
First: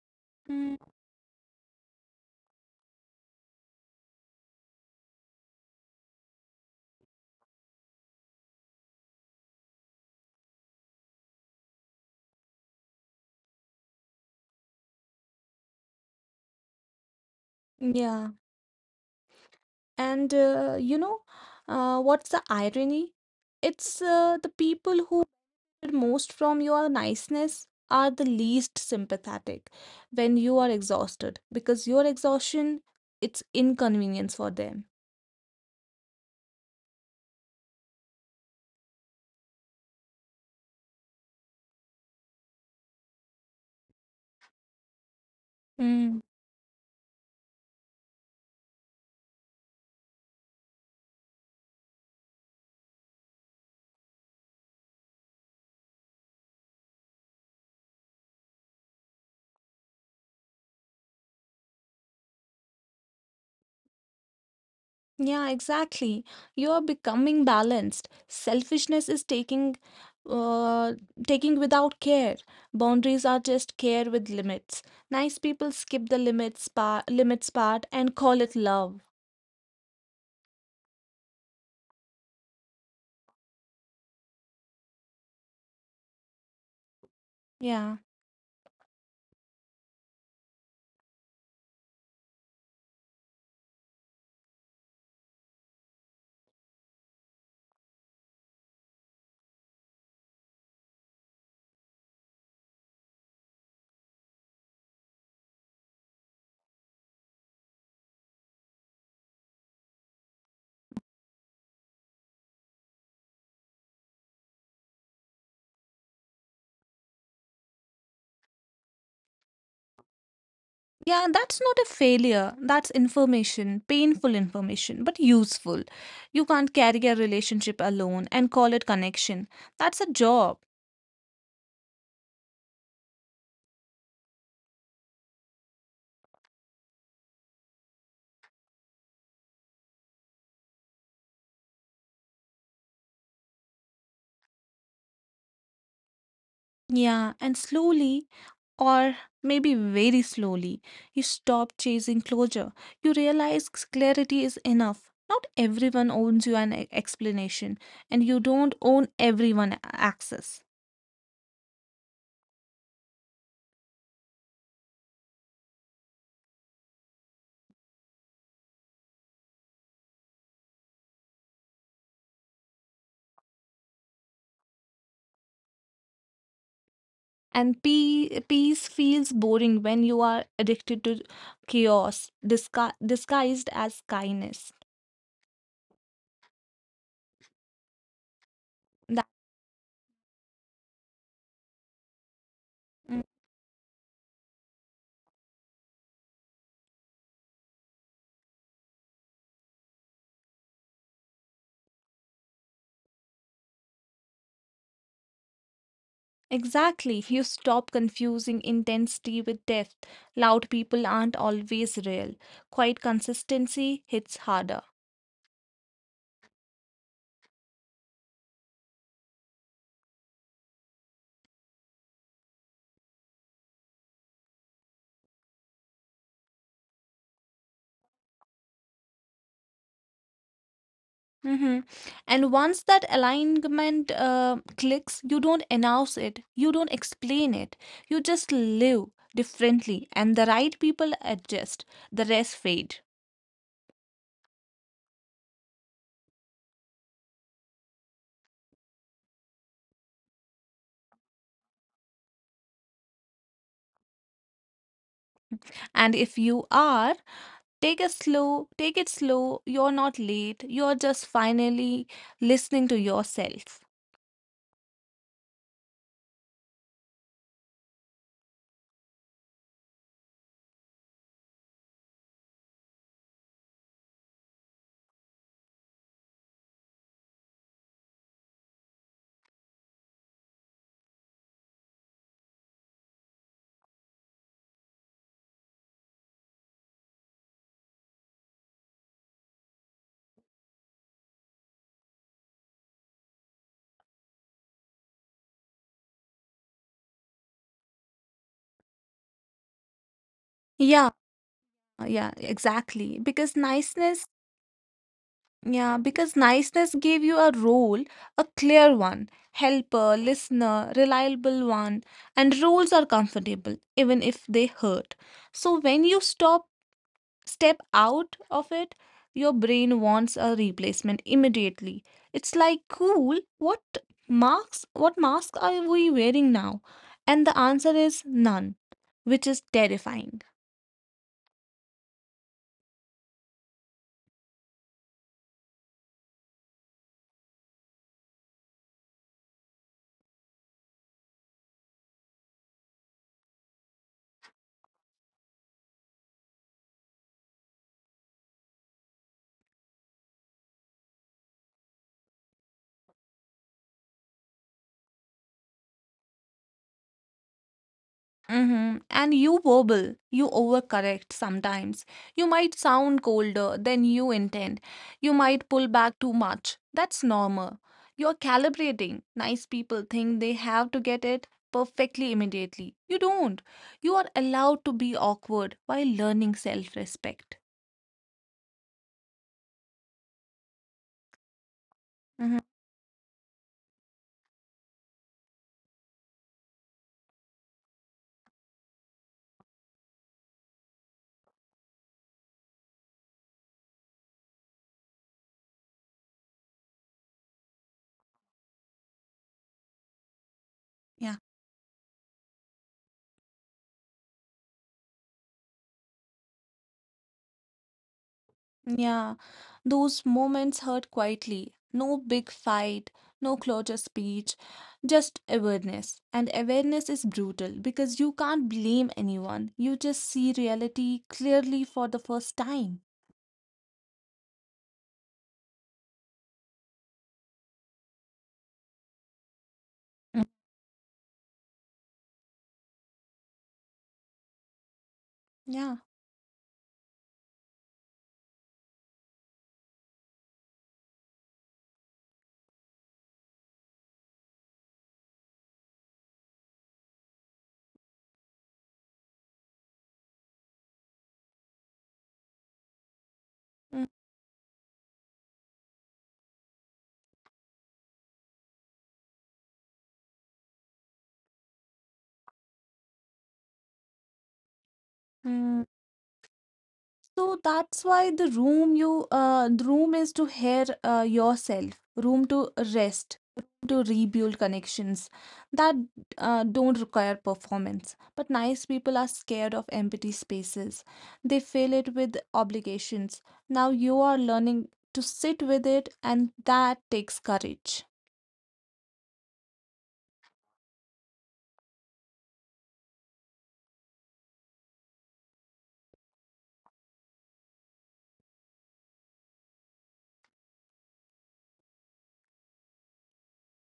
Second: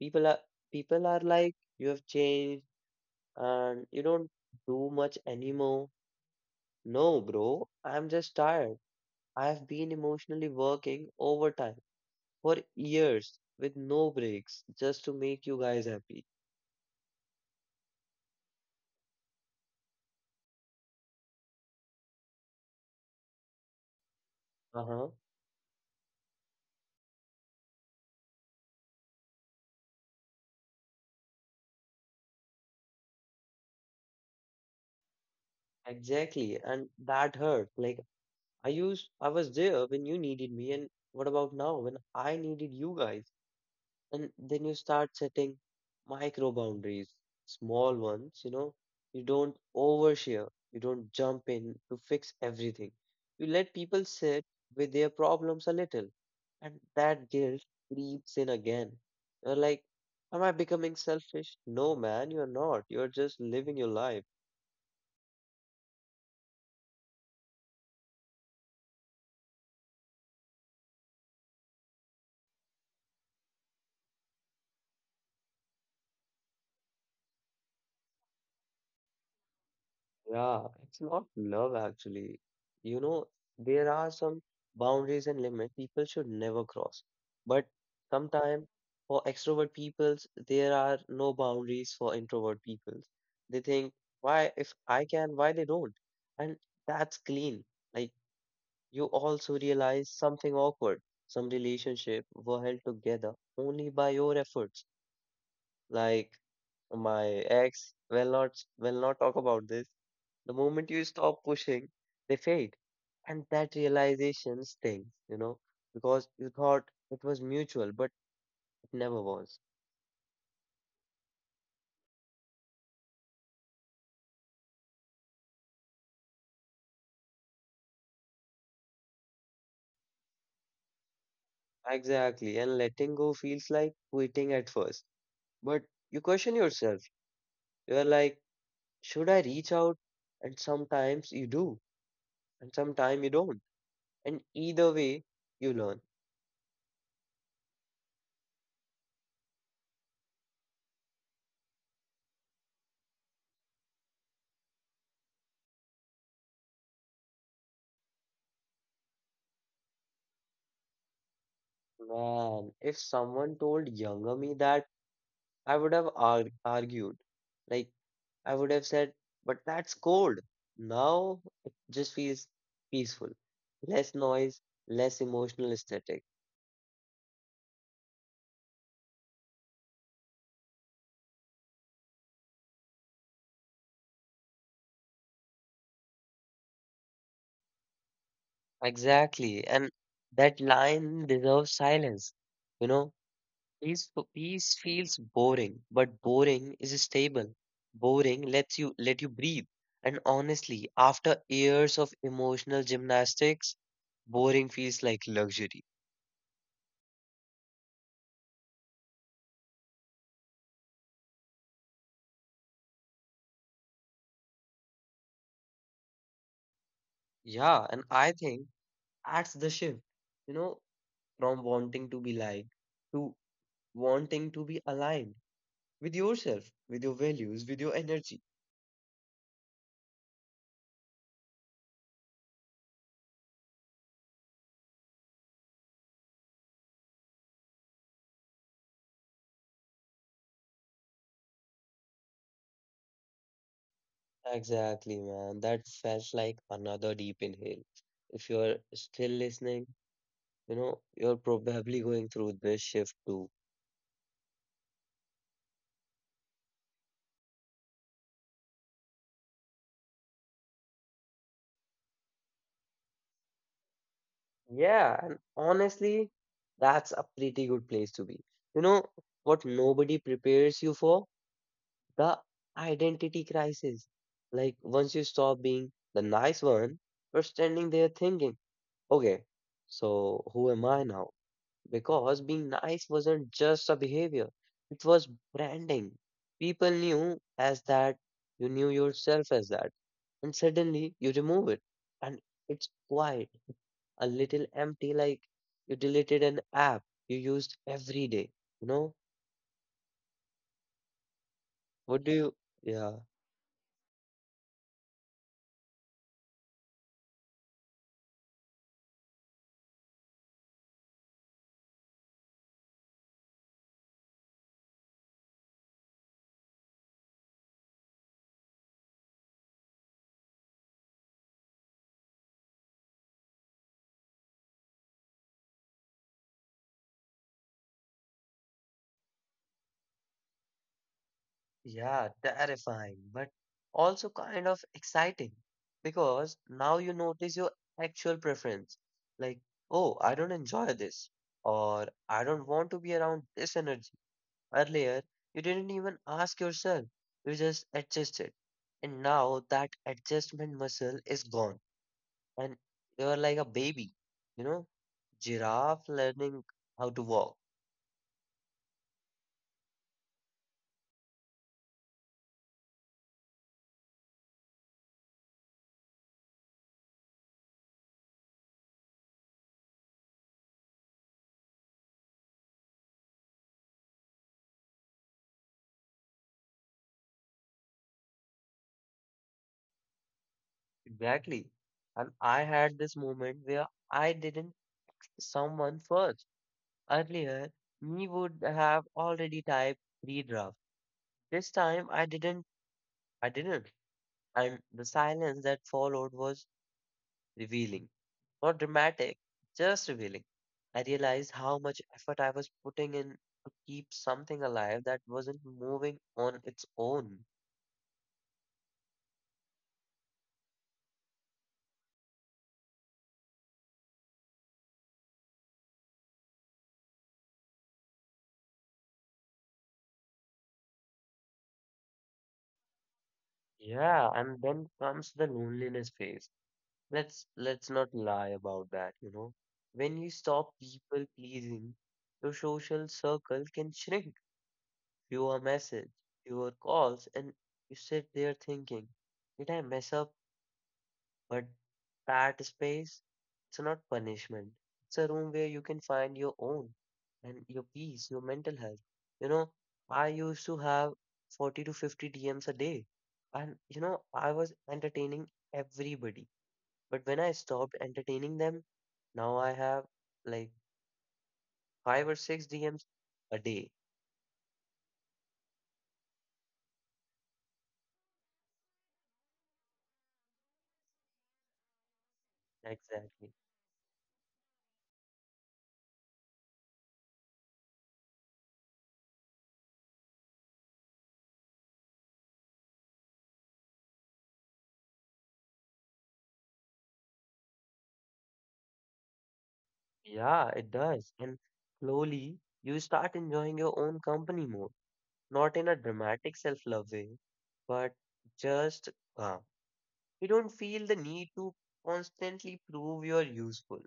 [SPEAKER 1] people are
[SPEAKER 2] Mm,
[SPEAKER 1] people are like you have changed and you don't do much anymore, no bro, I'm just tired, I have been emotionally working overtime for years with no breaks just to make you guys happy.
[SPEAKER 2] yeah. And what's the irony? It's The people
[SPEAKER 1] Uh-huh,
[SPEAKER 2] who most from your niceness are the least sympathetic when you are exhausted because your exhaustion it's inconvenience for them.
[SPEAKER 1] exactly. And that hurt like, I used, I was there when you needed me, and what about now when I needed you guys? And then you start setting
[SPEAKER 2] Mm.
[SPEAKER 1] micro boundaries, small ones, you know. You don't overshare, you don't jump in to fix everything. You let people sit with their problems a little, and that guilt creeps in again. You're like, am I becoming selfish? No, man, you're not. You're just living your life.
[SPEAKER 2] Yeah, exactly, you are becoming balanced. Selfishness is taking uh, taking without care. Boundaries are just care with limits. Nice people skip the limits part and call it love.
[SPEAKER 1] Yeah, it's not love actually. You know, there are some boundaries and limits people should never cross. But
[SPEAKER 2] Yeah.
[SPEAKER 1] sometimes for extrovert peoples, there are no boundaries for introvert peoples. They think, why if I can, why they don't? And that's clean. Like you also realize something awkward. Some relationship were held together only by your efforts. Like my ex, will not talk about this, the moment you stop pushing, they fade. And that realization stings, because you thought it was mutual, but it never was.
[SPEAKER 2] Yeah, that's not a failure. That's information, painful information, but useful. You can't carry a relationship alone and call it connection. That's a job.
[SPEAKER 1] Exactly. And letting go feels like quitting at first. But you question yourself. You're like, should I reach out? And sometimes you do, and sometimes you don't. And either way, you learn.
[SPEAKER 2] Yeah, and slowly, or maybe very slowly, you stop chasing closure. You realize clarity is enough. Not everyone owns you an explanation, and you don't own everyone access.
[SPEAKER 1] Man, if someone told younger me that, I would have argued. Like, I would have said, but that's cold. Now it just feels peaceful. Less noise, less emotional aesthetic.
[SPEAKER 2] And peace feels boring when you are addicted to chaos, disguised as kindness. That,
[SPEAKER 1] Exactly. And that line deserves silence. You know,
[SPEAKER 2] Mm,
[SPEAKER 1] peace, peace feels boring, but boring is stable. Boring lets you breathe. And honestly, after years of emotional gymnastics, boring feels like luxury.
[SPEAKER 2] exactly. You stop confusing intensity with depth. Loud people aren't always real. Quiet consistency hits harder.
[SPEAKER 1] Yeah, and I think that's the shift, you know, from wanting to be liked to wanting to be aligned with yourself, with your values, with your energy.
[SPEAKER 2] Mhm. And once that alignment clicks, you don't announce it, you don't explain it, you just live differently, and the right people adjust, the rest fade.
[SPEAKER 1] Exactly, man. That felt like another deep inhale. If you're still listening, you're probably going through this shift too.
[SPEAKER 2] And if you are, take it slow. You're not late. You're just finally listening to yourself.
[SPEAKER 1] Yeah, and honestly, that's a pretty good place to be. You know what nobody prepares you for? The identity crisis. Like once you stop being the nice one, you're standing there thinking, okay, so who am I now? Because being nice wasn't just a behavior, it was branding. People knew as that, you knew yourself as that, and suddenly you remove it, and it's quiet, a little empty, like you deleted an app you used every day. You know,
[SPEAKER 2] Yeah,
[SPEAKER 1] what do you,
[SPEAKER 2] yeah,
[SPEAKER 1] yeah.
[SPEAKER 2] exactly. Because niceness, yeah, because niceness gave you a role, a clear one, helper, listener, reliable one, and roles are comfortable even if they hurt. So when you stop step out of it, your brain wants a replacement immediately. It's like, cool, what mask are we wearing now? And the answer is none, which is terrifying.
[SPEAKER 1] Yeah, terrifying, but also kind of exciting because now you notice your actual preference. Like, oh, I don't enjoy this, or I don't want to be around this energy. Earlier, you didn't even ask yourself, you just adjusted. And now that adjustment muscle is gone, and you're like a baby, you know, giraffe learning how to walk.
[SPEAKER 2] Mm-hmm. And you wobble, you overcorrect sometimes. You might sound colder than you intend. You might pull back too much. That's normal. You're calibrating. Nice people think they have to get it perfectly immediately. You don't. You are allowed to be awkward while learning self respect.
[SPEAKER 1] Exactly. And I
[SPEAKER 2] Mm-hmm.
[SPEAKER 1] had this moment where I didn't someone first. Earlier, we would have already typed redraft. This time I didn't. I didn't. And the silence that followed was revealing. Not dramatic, just revealing. I realized
[SPEAKER 2] Yeah.
[SPEAKER 1] how much effort I was putting in to keep something alive that wasn't moving on its own.
[SPEAKER 2] Yeah, those moments hurt quietly. No big fight, no clutter speech, just awareness. And awareness is brutal because you can't blame anyone. You just see reality clearly for the first time.
[SPEAKER 1] Yeah, and then comes the loneliness phase. Let's not lie about that, When you
[SPEAKER 2] Mm.
[SPEAKER 1] stop people pleasing, your social circle can shrink, fewer
[SPEAKER 2] Yeah.
[SPEAKER 1] messages, fewer calls, and you sit there thinking, did I mess up? But that space, it's not punishment. It's a room where you can find your own and your peace, your mental health. You know, I used to have 40 to 50 DMs a day, and you know, I was entertaining everybody. But when I stopped entertaining them, now I have like five or six DMs a day.
[SPEAKER 2] Mhm. So that's why the room is to hear yourself, room to
[SPEAKER 1] Exactly.
[SPEAKER 2] rest, room to rebuild connections that don't require performance. But nice people are scared of empty spaces. They fill it with obligations. Now you are learning to sit with it, and that takes courage.
[SPEAKER 1] Yeah, it does. And slowly you start enjoying your own company more, not in a dramatic self-love way, but just calm. You don't feel the need to constantly prove you're useful.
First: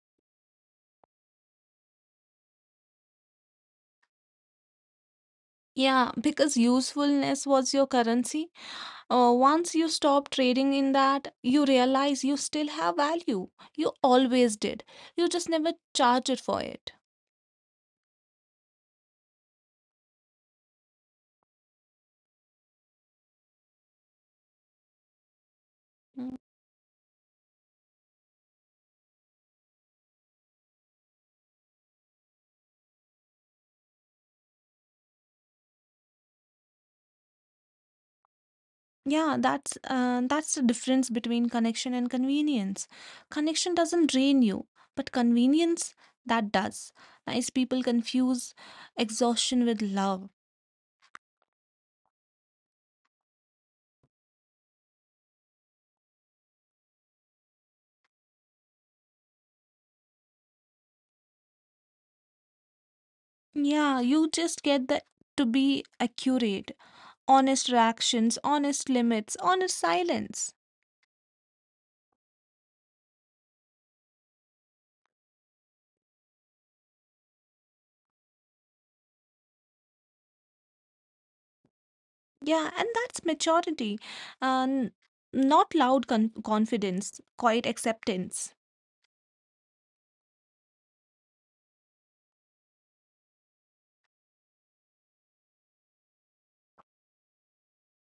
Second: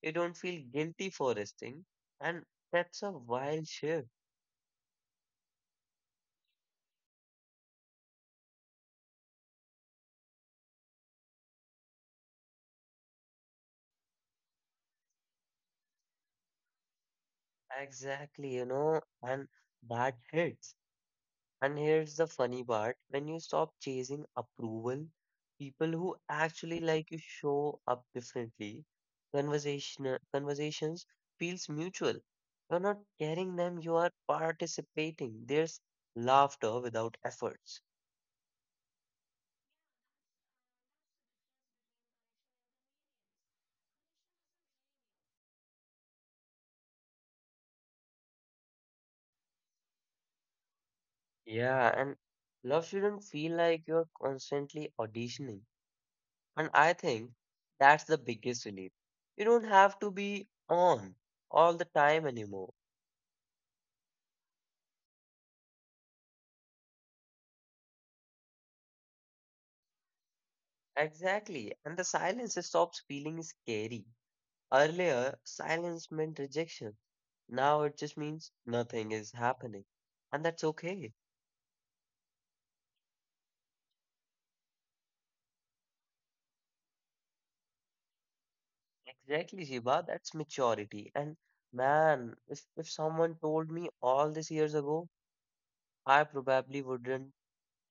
[SPEAKER 1] You don't feel guilty for resting, and that's a wild shift.
[SPEAKER 2] Yeah, because usefulness was your currency. Once you stop trading in that, you realize you still have value. You always did. You just never charge it for it.
[SPEAKER 1] Exactly, and that hits. And here's the funny part, when you stop chasing approval, people who
[SPEAKER 2] Hmm.
[SPEAKER 1] actually like you show up differently. Conversations feels mutual. You're not carrying them, you are participating. There's laughter without efforts.
[SPEAKER 2] Yeah, that's the difference between connection and convenience. Connection doesn't drain you, but convenience that does. Nice people confuse exhaustion with love.
[SPEAKER 1] Yeah, and love shouldn't feel like you're constantly auditioning. And I think that's the biggest relief. You don't have to be on all the time anymore.
[SPEAKER 2] Yeah, you just get the to be accurate, honest reactions, honest limits, honest silence.
[SPEAKER 1] Exactly, and the silence stops feeling scary. Earlier, silence meant rejection. Now it just means nothing is happening. And that's okay.
[SPEAKER 2] Yeah, and that's maturity, and not loud confidence, quiet acceptance.
[SPEAKER 1] Exactly, Shiva, that's maturity. And man, if someone told me all these years ago, I probably wouldn't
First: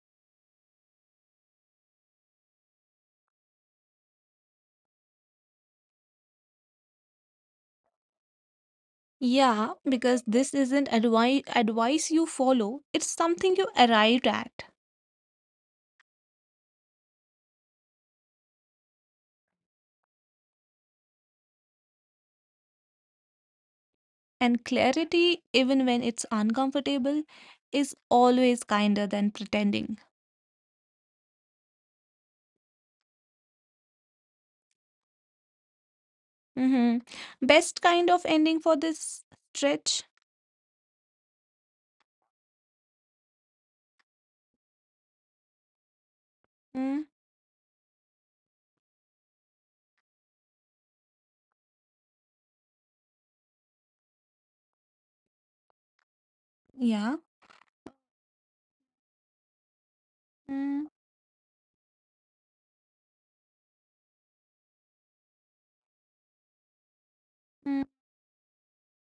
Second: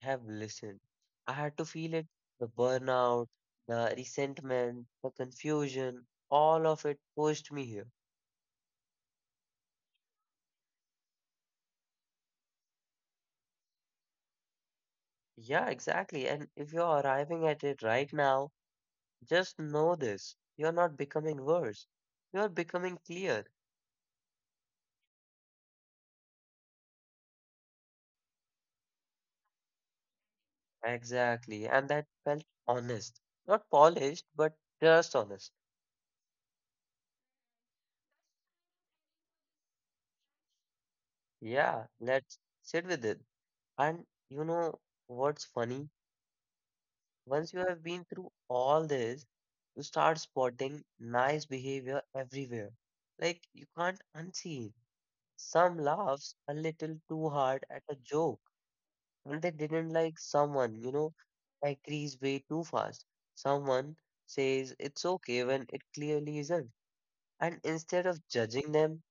[SPEAKER 1] have listened. I had to feel it, the burnout, the resentment, the confusion, all of it pushed me here.
[SPEAKER 2] Yeah, because this isn't advice you follow, it's something you arrived at.
[SPEAKER 1] Yeah, exactly. And if you're arriving at it right now, just know this. You're not becoming worse. You're becoming clear.
[SPEAKER 2] And clarity, even when it's uncomfortable, is always kinder than pretending.
[SPEAKER 1] Exactly. And that felt honest. Not polished, but just honest.
[SPEAKER 2] Hmm. Best kind of ending for this stretch?
[SPEAKER 1] Yeah, let's sit with it. And you know what's funny?
[SPEAKER 2] Mm,
[SPEAKER 1] Once you have been through all this, you start spotting nice behavior everywhere. Like you can't unsee it. Some laughs a little
[SPEAKER 2] yeah.
[SPEAKER 1] too hard at a joke, and they didn't like someone,
[SPEAKER 2] Mm,
[SPEAKER 1] agrees way too fast. Someone says it's okay when it clearly isn't. And
[SPEAKER 2] mm,
[SPEAKER 1] instead of judging them,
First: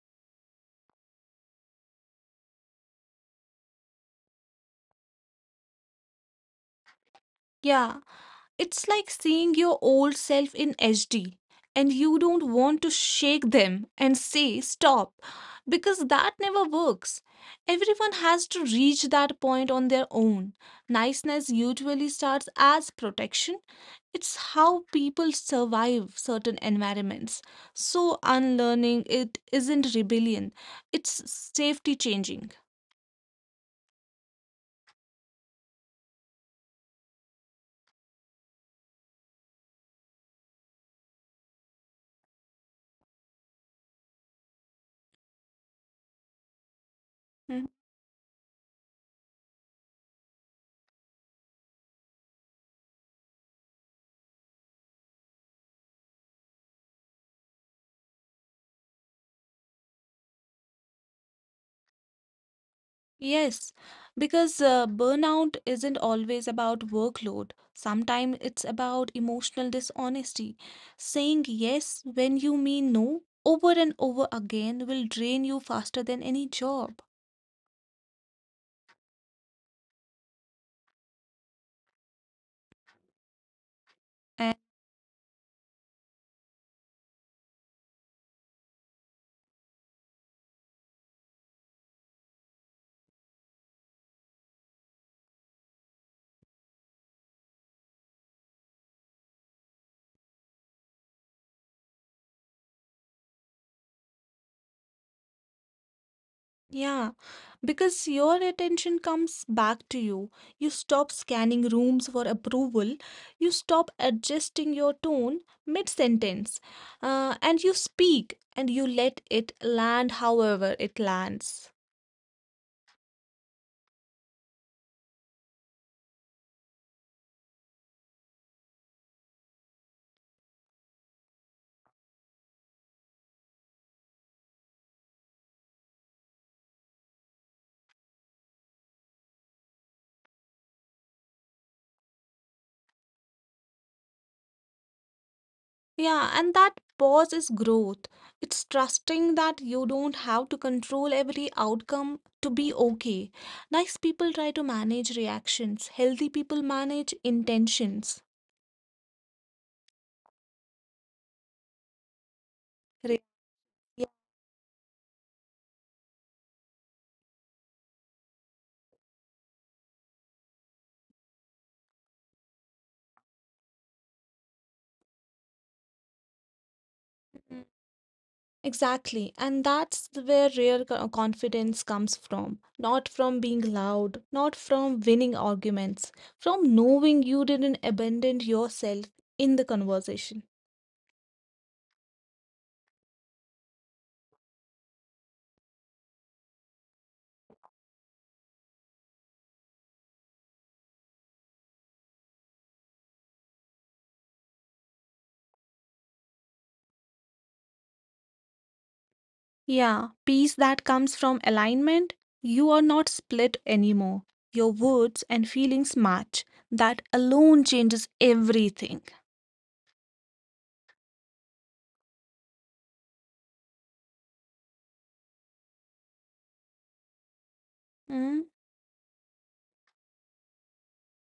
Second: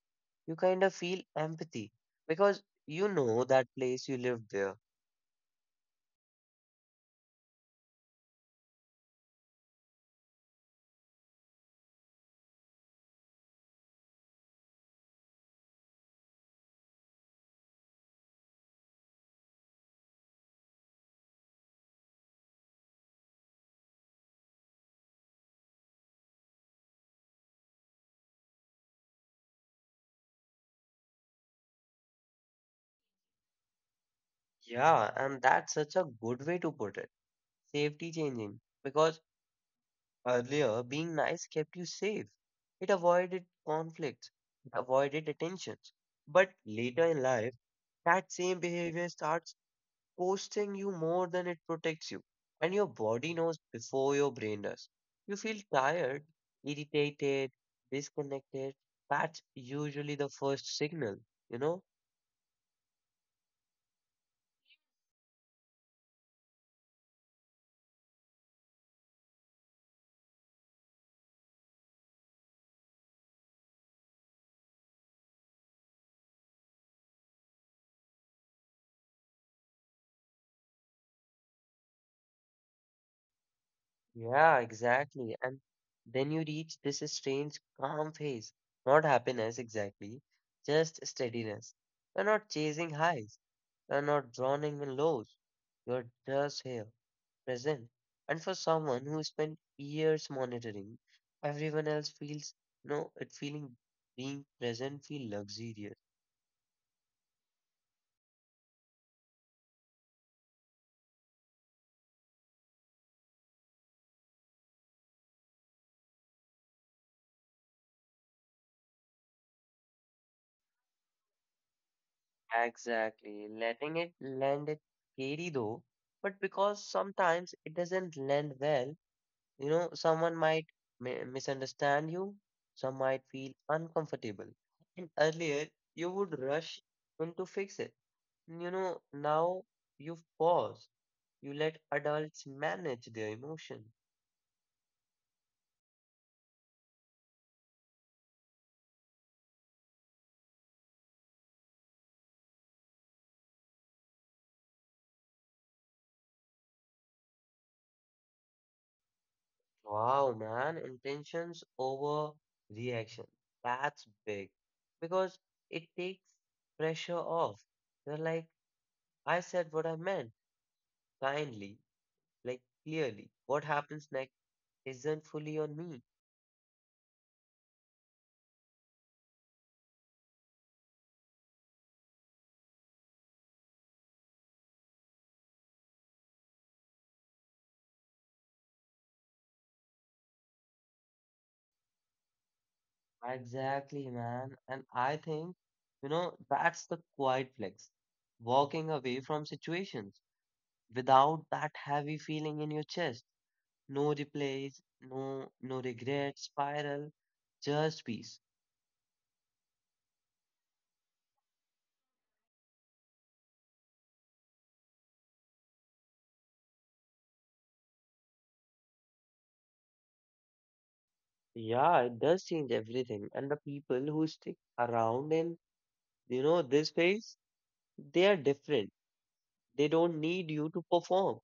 [SPEAKER 1] you kind of feel empathy because you know that place, you lived there.
[SPEAKER 2] yeah. It's like seeing your old self in HD and you don't want to shake them and say stop because that never works. Everyone has to reach that point on their own. Niceness usually starts as protection, it's how people survive certain environments. So, unlearning it isn't rebellion, it's safety changing.
[SPEAKER 1] Yeah, and that's such a good way to put it. Safety changing. Because earlier, being nice kept you safe. It avoided conflicts, it avoided attentions. But later in life,
[SPEAKER 2] Mm-hmm.
[SPEAKER 1] that same behavior starts costing you more than it protects you. And your body knows before your brain does. You feel tired, irritated, disconnected. That's usually the first signal, you know?
[SPEAKER 2] Yes, because burnout isn't always about workload. Sometimes it's about emotional dishonesty. Saying yes when you mean no over and over again will drain you faster than any job.
[SPEAKER 1] Yeah,
[SPEAKER 2] And
[SPEAKER 1] exactly. And then you reach this strange calm phase. Not happiness exactly, just steadiness. You're not chasing highs, you're not drowning in lows. You're just here, present. And for someone who spent years monitoring everyone else, feels no it feeling being present feel luxurious.
[SPEAKER 2] yeah, because your attention comes back to you. You stop scanning rooms for approval. You stop adjusting your tone mid-sentence. And you speak and you let it land however it lands.
[SPEAKER 1] Exactly. Letting it land it scary though, but because sometimes it doesn't land well, you know, someone might misunderstand you, some might feel uncomfortable. And earlier you would rush in to fix it, you know, now you pause, you let adults manage their emotion.
[SPEAKER 2] Yeah, and that pause is growth. It's trusting that you don't have to control every outcome to be okay. Nice people try to manage reactions, healthy people manage intentions.
[SPEAKER 1] Wow, man, intentions over reaction.
[SPEAKER 2] Re-
[SPEAKER 1] That's
[SPEAKER 2] yeah.
[SPEAKER 1] big because it takes pressure off. You're like, I said what I meant kindly, like clearly. What happens next isn't fully on me.
[SPEAKER 2] Mm, exactly, and that's where real confidence comes from. Not from being loud, not from winning arguments, from knowing you didn't abandon yourself in the conversation.
[SPEAKER 1] Exactly, man. And I think, you know, that's the quiet flex. Walking away from situations without that heavy feeling in your chest. No replays, no regret, spiral, just peace.
[SPEAKER 2] Yeah, peace that comes from alignment. You are not split anymore. Your words and feelings match. That alone changes everything.
[SPEAKER 1] Yeah, it does change everything. And the people who stick around in, you know, this phase, they are different. They don't need you to perform.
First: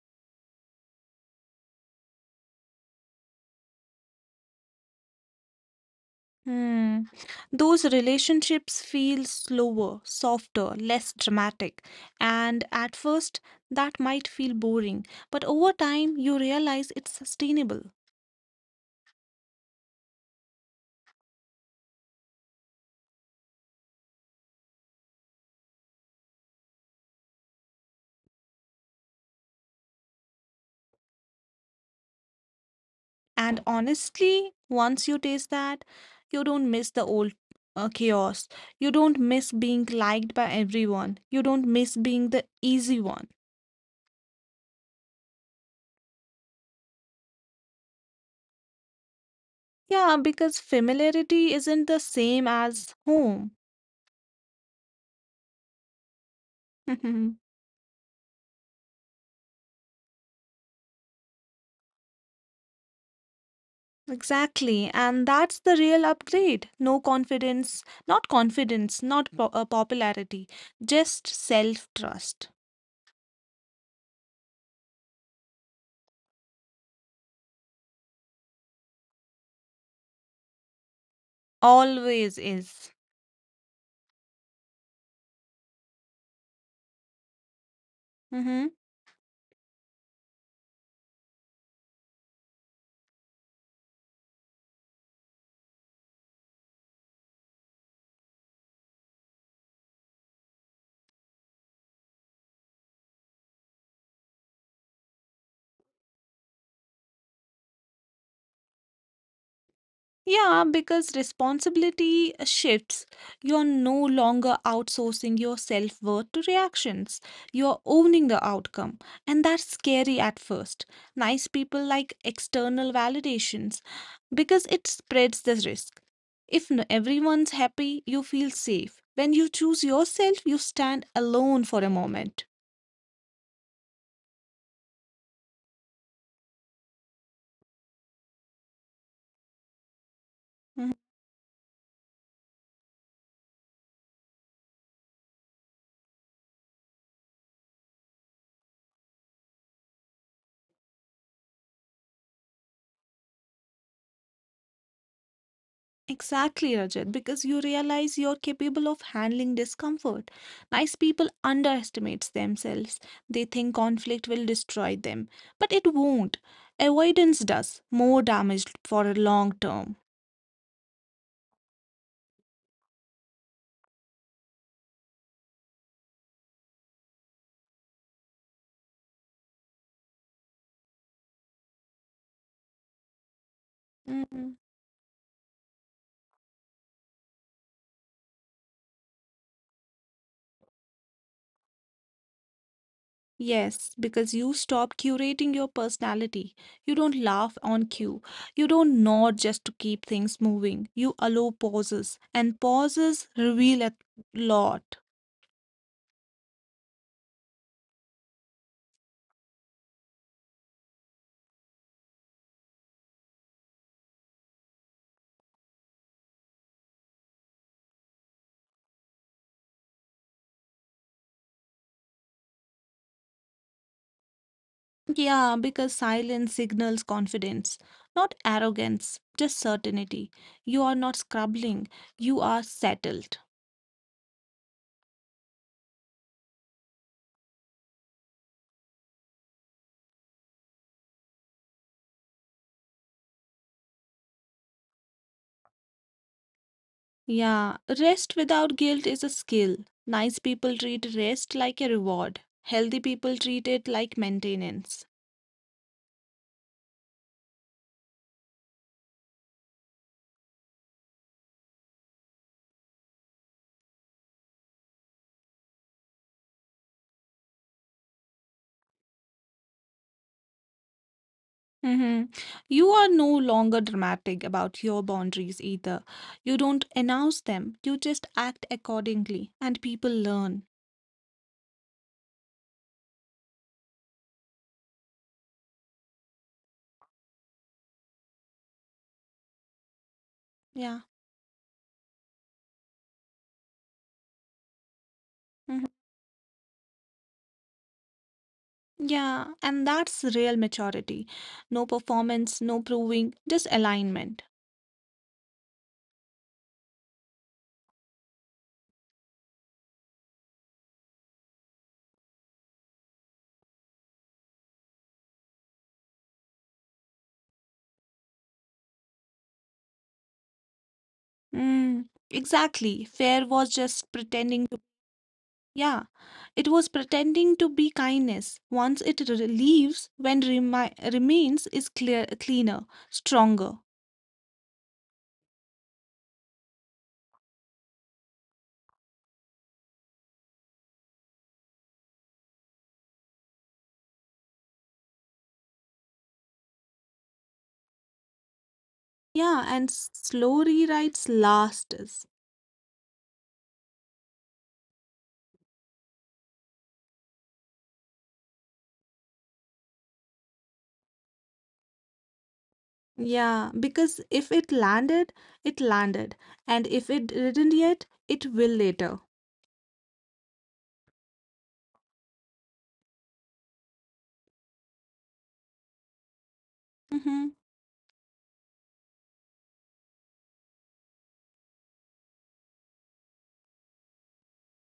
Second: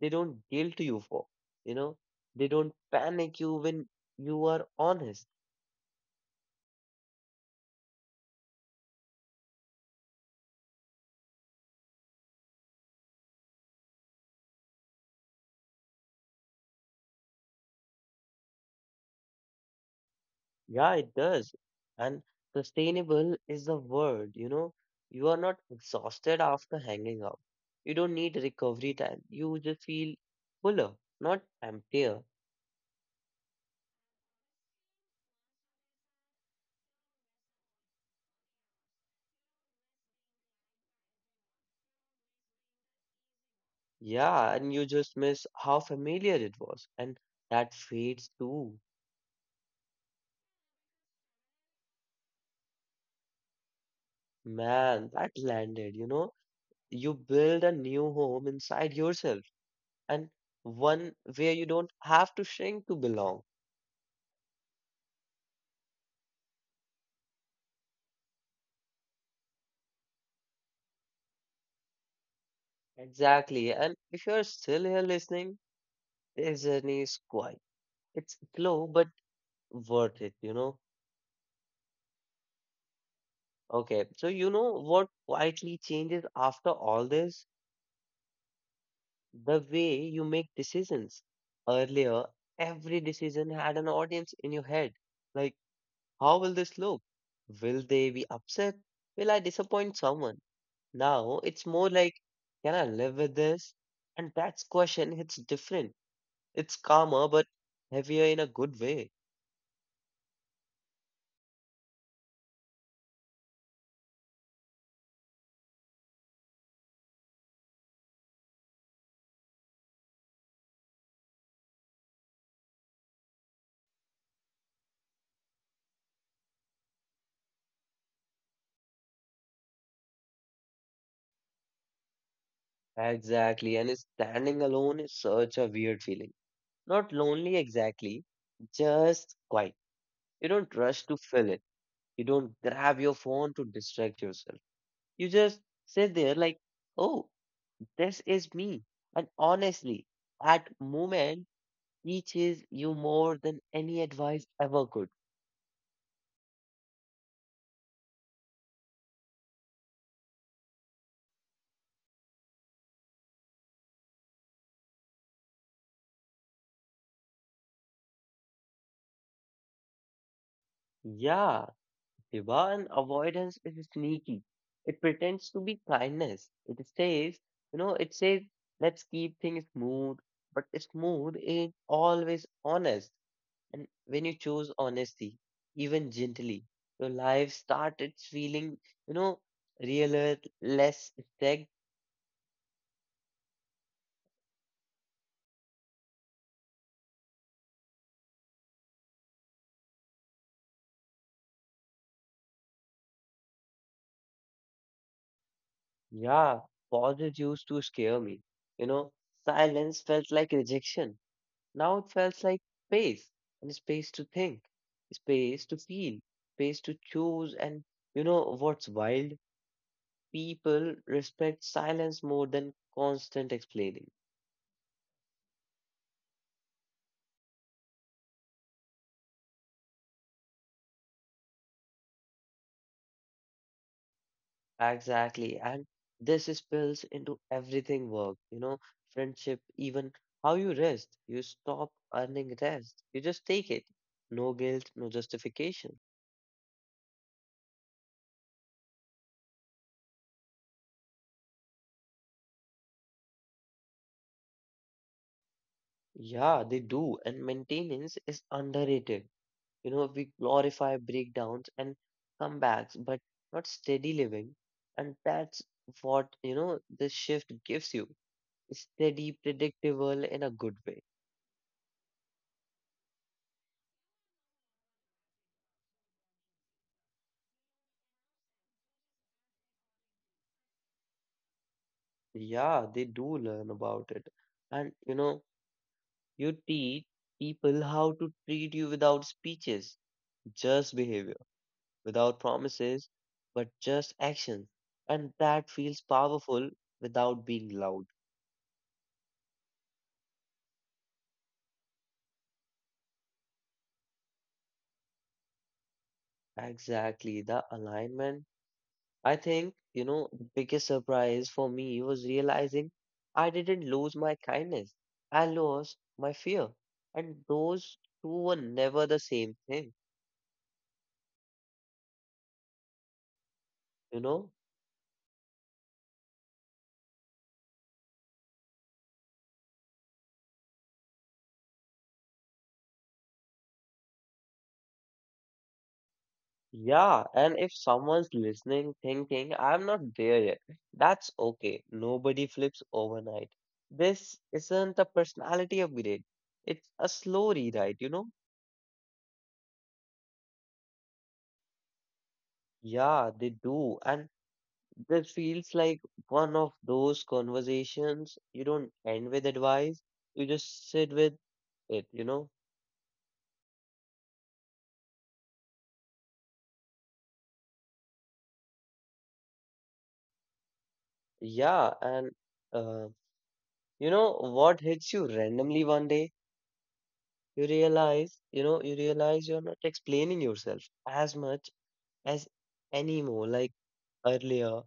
[SPEAKER 1] They don't guilt you for, you know, they don't panic you when you are honest.
[SPEAKER 2] Hmm. Those relationships feel slower, softer, less dramatic. And at first, that might feel boring. But over time, you realize it's sustainable.
[SPEAKER 1] Yeah, it does. And sustainable is the word, you know, you are not exhausted after hanging out. You don't need recovery time. You just feel fuller, not emptier.
[SPEAKER 2] And honestly, once you taste that, you don't miss the old chaos. You don't miss being liked by everyone. You don't miss being the easy one.
[SPEAKER 1] Yeah, and you just miss how familiar it was. And that fades too.
[SPEAKER 2] Yeah, because familiarity isn't the same as home.
[SPEAKER 1] Man, that landed, you know. You build a new home inside yourself and one where you don't have to shrink to belong.
[SPEAKER 2] Exactly. And that's the real upgrade. No confidence, not confidence, not po- Popularity, just self trust.
[SPEAKER 1] Exactly. And if you're still here listening, this journey is quiet. It's slow, but worth it, you know.
[SPEAKER 2] Always is.
[SPEAKER 1] Okay, so you know what quietly changes after all this?
[SPEAKER 2] Mhm.
[SPEAKER 1] The way you make decisions. Earlier, every decision had an audience in your head. Like, how will this look? Will they be upset? Will I disappoint someone? Now it's more like, can I live with this? And that's question hits different. It's calmer, but heavier in a good way.
[SPEAKER 2] Yeah, because responsibility shifts. You're no longer outsourcing your self worth to reactions. You're owning the outcome. And that's scary at first. Nice people like external validations because it spreads the risk. If n- everyone's happy, you feel safe. When you choose yourself, you stand alone for a moment.
[SPEAKER 1] Exactly. And standing alone is such a weird feeling. Not lonely exactly, just quiet. You don't
[SPEAKER 2] Mhm.
[SPEAKER 1] rush to fill it. You don't grab your phone to distract yourself. You just sit there like, oh, this is me. And honestly, that moment teaches you more than any advice ever could.
[SPEAKER 2] Exactly, Rajat, because you realize you're capable of handling discomfort. Nice people underestimate themselves. They think conflict will destroy them, but it won't. Avoidance does more damage for a long term.
[SPEAKER 1] Yeah, Divan avoidance is sneaky. It pretends to be kindness. It says, you know, it says, let's keep things smooth, but smooth is always honest. And when you
[SPEAKER 2] Mm,
[SPEAKER 1] choose honesty, even gently, your life started feeling, you know, realer, less.
[SPEAKER 2] yes, because you stop curating your personality. You don't laugh on cue. You don't nod just to keep things moving. You allow pauses, and pauses reveal a lot.
[SPEAKER 1] Yeah, pauses used to scare me. You know, silence felt like rejection. Now it felt like space, and space to think, space to feel, space to choose. And you know what's wild? People respect silence more than constant explaining.
[SPEAKER 2] Yeah, because silence signals confidence, not arrogance, just certainty. You are not scrubbling, you are settled.
[SPEAKER 1] Exactly. And this spills into everything, work, you know, friendship, even how you rest. You stop earning rest, you just take it. No guilt, no justification.
[SPEAKER 2] Yeah, rest without guilt is a skill. Nice people treat rest like a reward, healthy people treat it like maintenance.
[SPEAKER 1] Yeah, they do. And maintenance is underrated. You know, we glorify breakdowns and comebacks, but not steady living. And that's what, you know, this shift gives you. Steady, predictable in a good way.
[SPEAKER 2] Hmm. You are no longer dramatic about your boundaries either. You don't announce them, you just act accordingly, and people learn.
[SPEAKER 1] Yeah, they do learn about it. And, you know, you teach people how to treat you without speeches, just
[SPEAKER 2] Yeah.
[SPEAKER 1] behavior, without promises, but just actions. And that
[SPEAKER 2] Mm-hmm.
[SPEAKER 1] feels powerful without being loud.
[SPEAKER 2] Yeah, and that's real maturity. No performance, no proving, just alignment.
[SPEAKER 1] Exactly, the alignment. I think, you know, the biggest surprise for me was realizing I didn't lose my kindness. I lost my fear. And those two were never the same thing,
[SPEAKER 2] Mm, exactly. Fair was just
[SPEAKER 1] you know?
[SPEAKER 2] pretending to, yeah, it was pretending to be kindness. Once it leaves, when remi remains is clear, cleaner, stronger.
[SPEAKER 1] Yeah, and if someone's listening, thinking, I'm not there yet, that's okay. Nobody flips overnight. This isn't a personality upgrade. It's a slow rewrite, you know?
[SPEAKER 2] Yeah, and slow rewrites last us.
[SPEAKER 1] Yeah, they do. And this feels like one of those conversations you don't end with advice, you just sit with it, you know?
[SPEAKER 2] Yeah, because if it landed, it landed, and if it didn't yet, it will later.
[SPEAKER 1] Yeah, and uh, you know what hits you randomly one day?
[SPEAKER 2] Mm-hmm.
[SPEAKER 1] You realize, you know, you realize you're not explaining yourself as much as anymore. Like earlier,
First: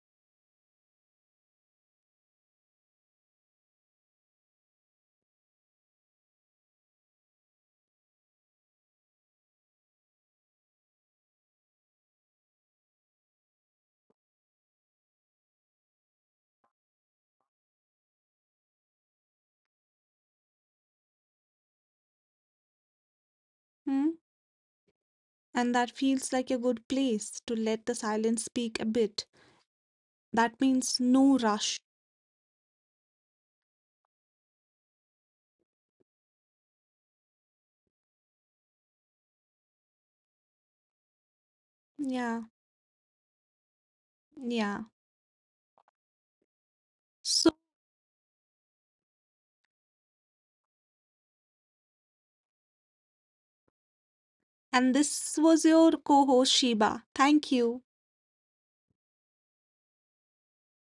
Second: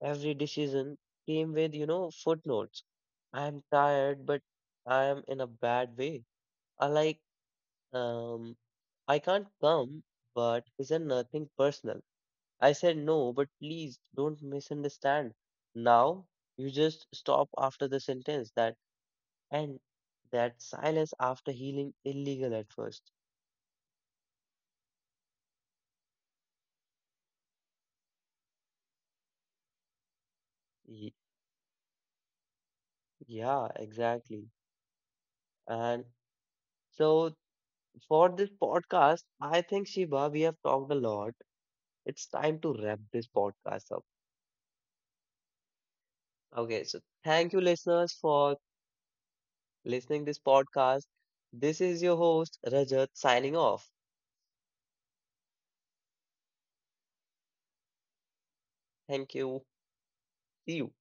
[SPEAKER 1] every decision came with, you know, footnotes. I'm tired, but I am in a bad way. I like Um, I can't come, but isn't nothing personal. I said no, but please don't misunderstand. Now you just stop after the sentence that and that silence after healing illegal at first.
[SPEAKER 2] Hmm. And that feels like a good place to let the silence speak a bit. That means
[SPEAKER 1] Ye-
[SPEAKER 2] no rush.
[SPEAKER 1] Yeah, exactly. And so for this podcast, I think Shiba, we have talked a lot. It's
[SPEAKER 2] Yeah,
[SPEAKER 1] time to wrap this podcast up.
[SPEAKER 2] yeah.
[SPEAKER 1] Okay, so thank you
[SPEAKER 2] So,
[SPEAKER 1] listeners for listening this podcast. This is your host Rajat signing off.
[SPEAKER 2] and this was your co host Sheba. Thank you.
[SPEAKER 1] Thank you. See you.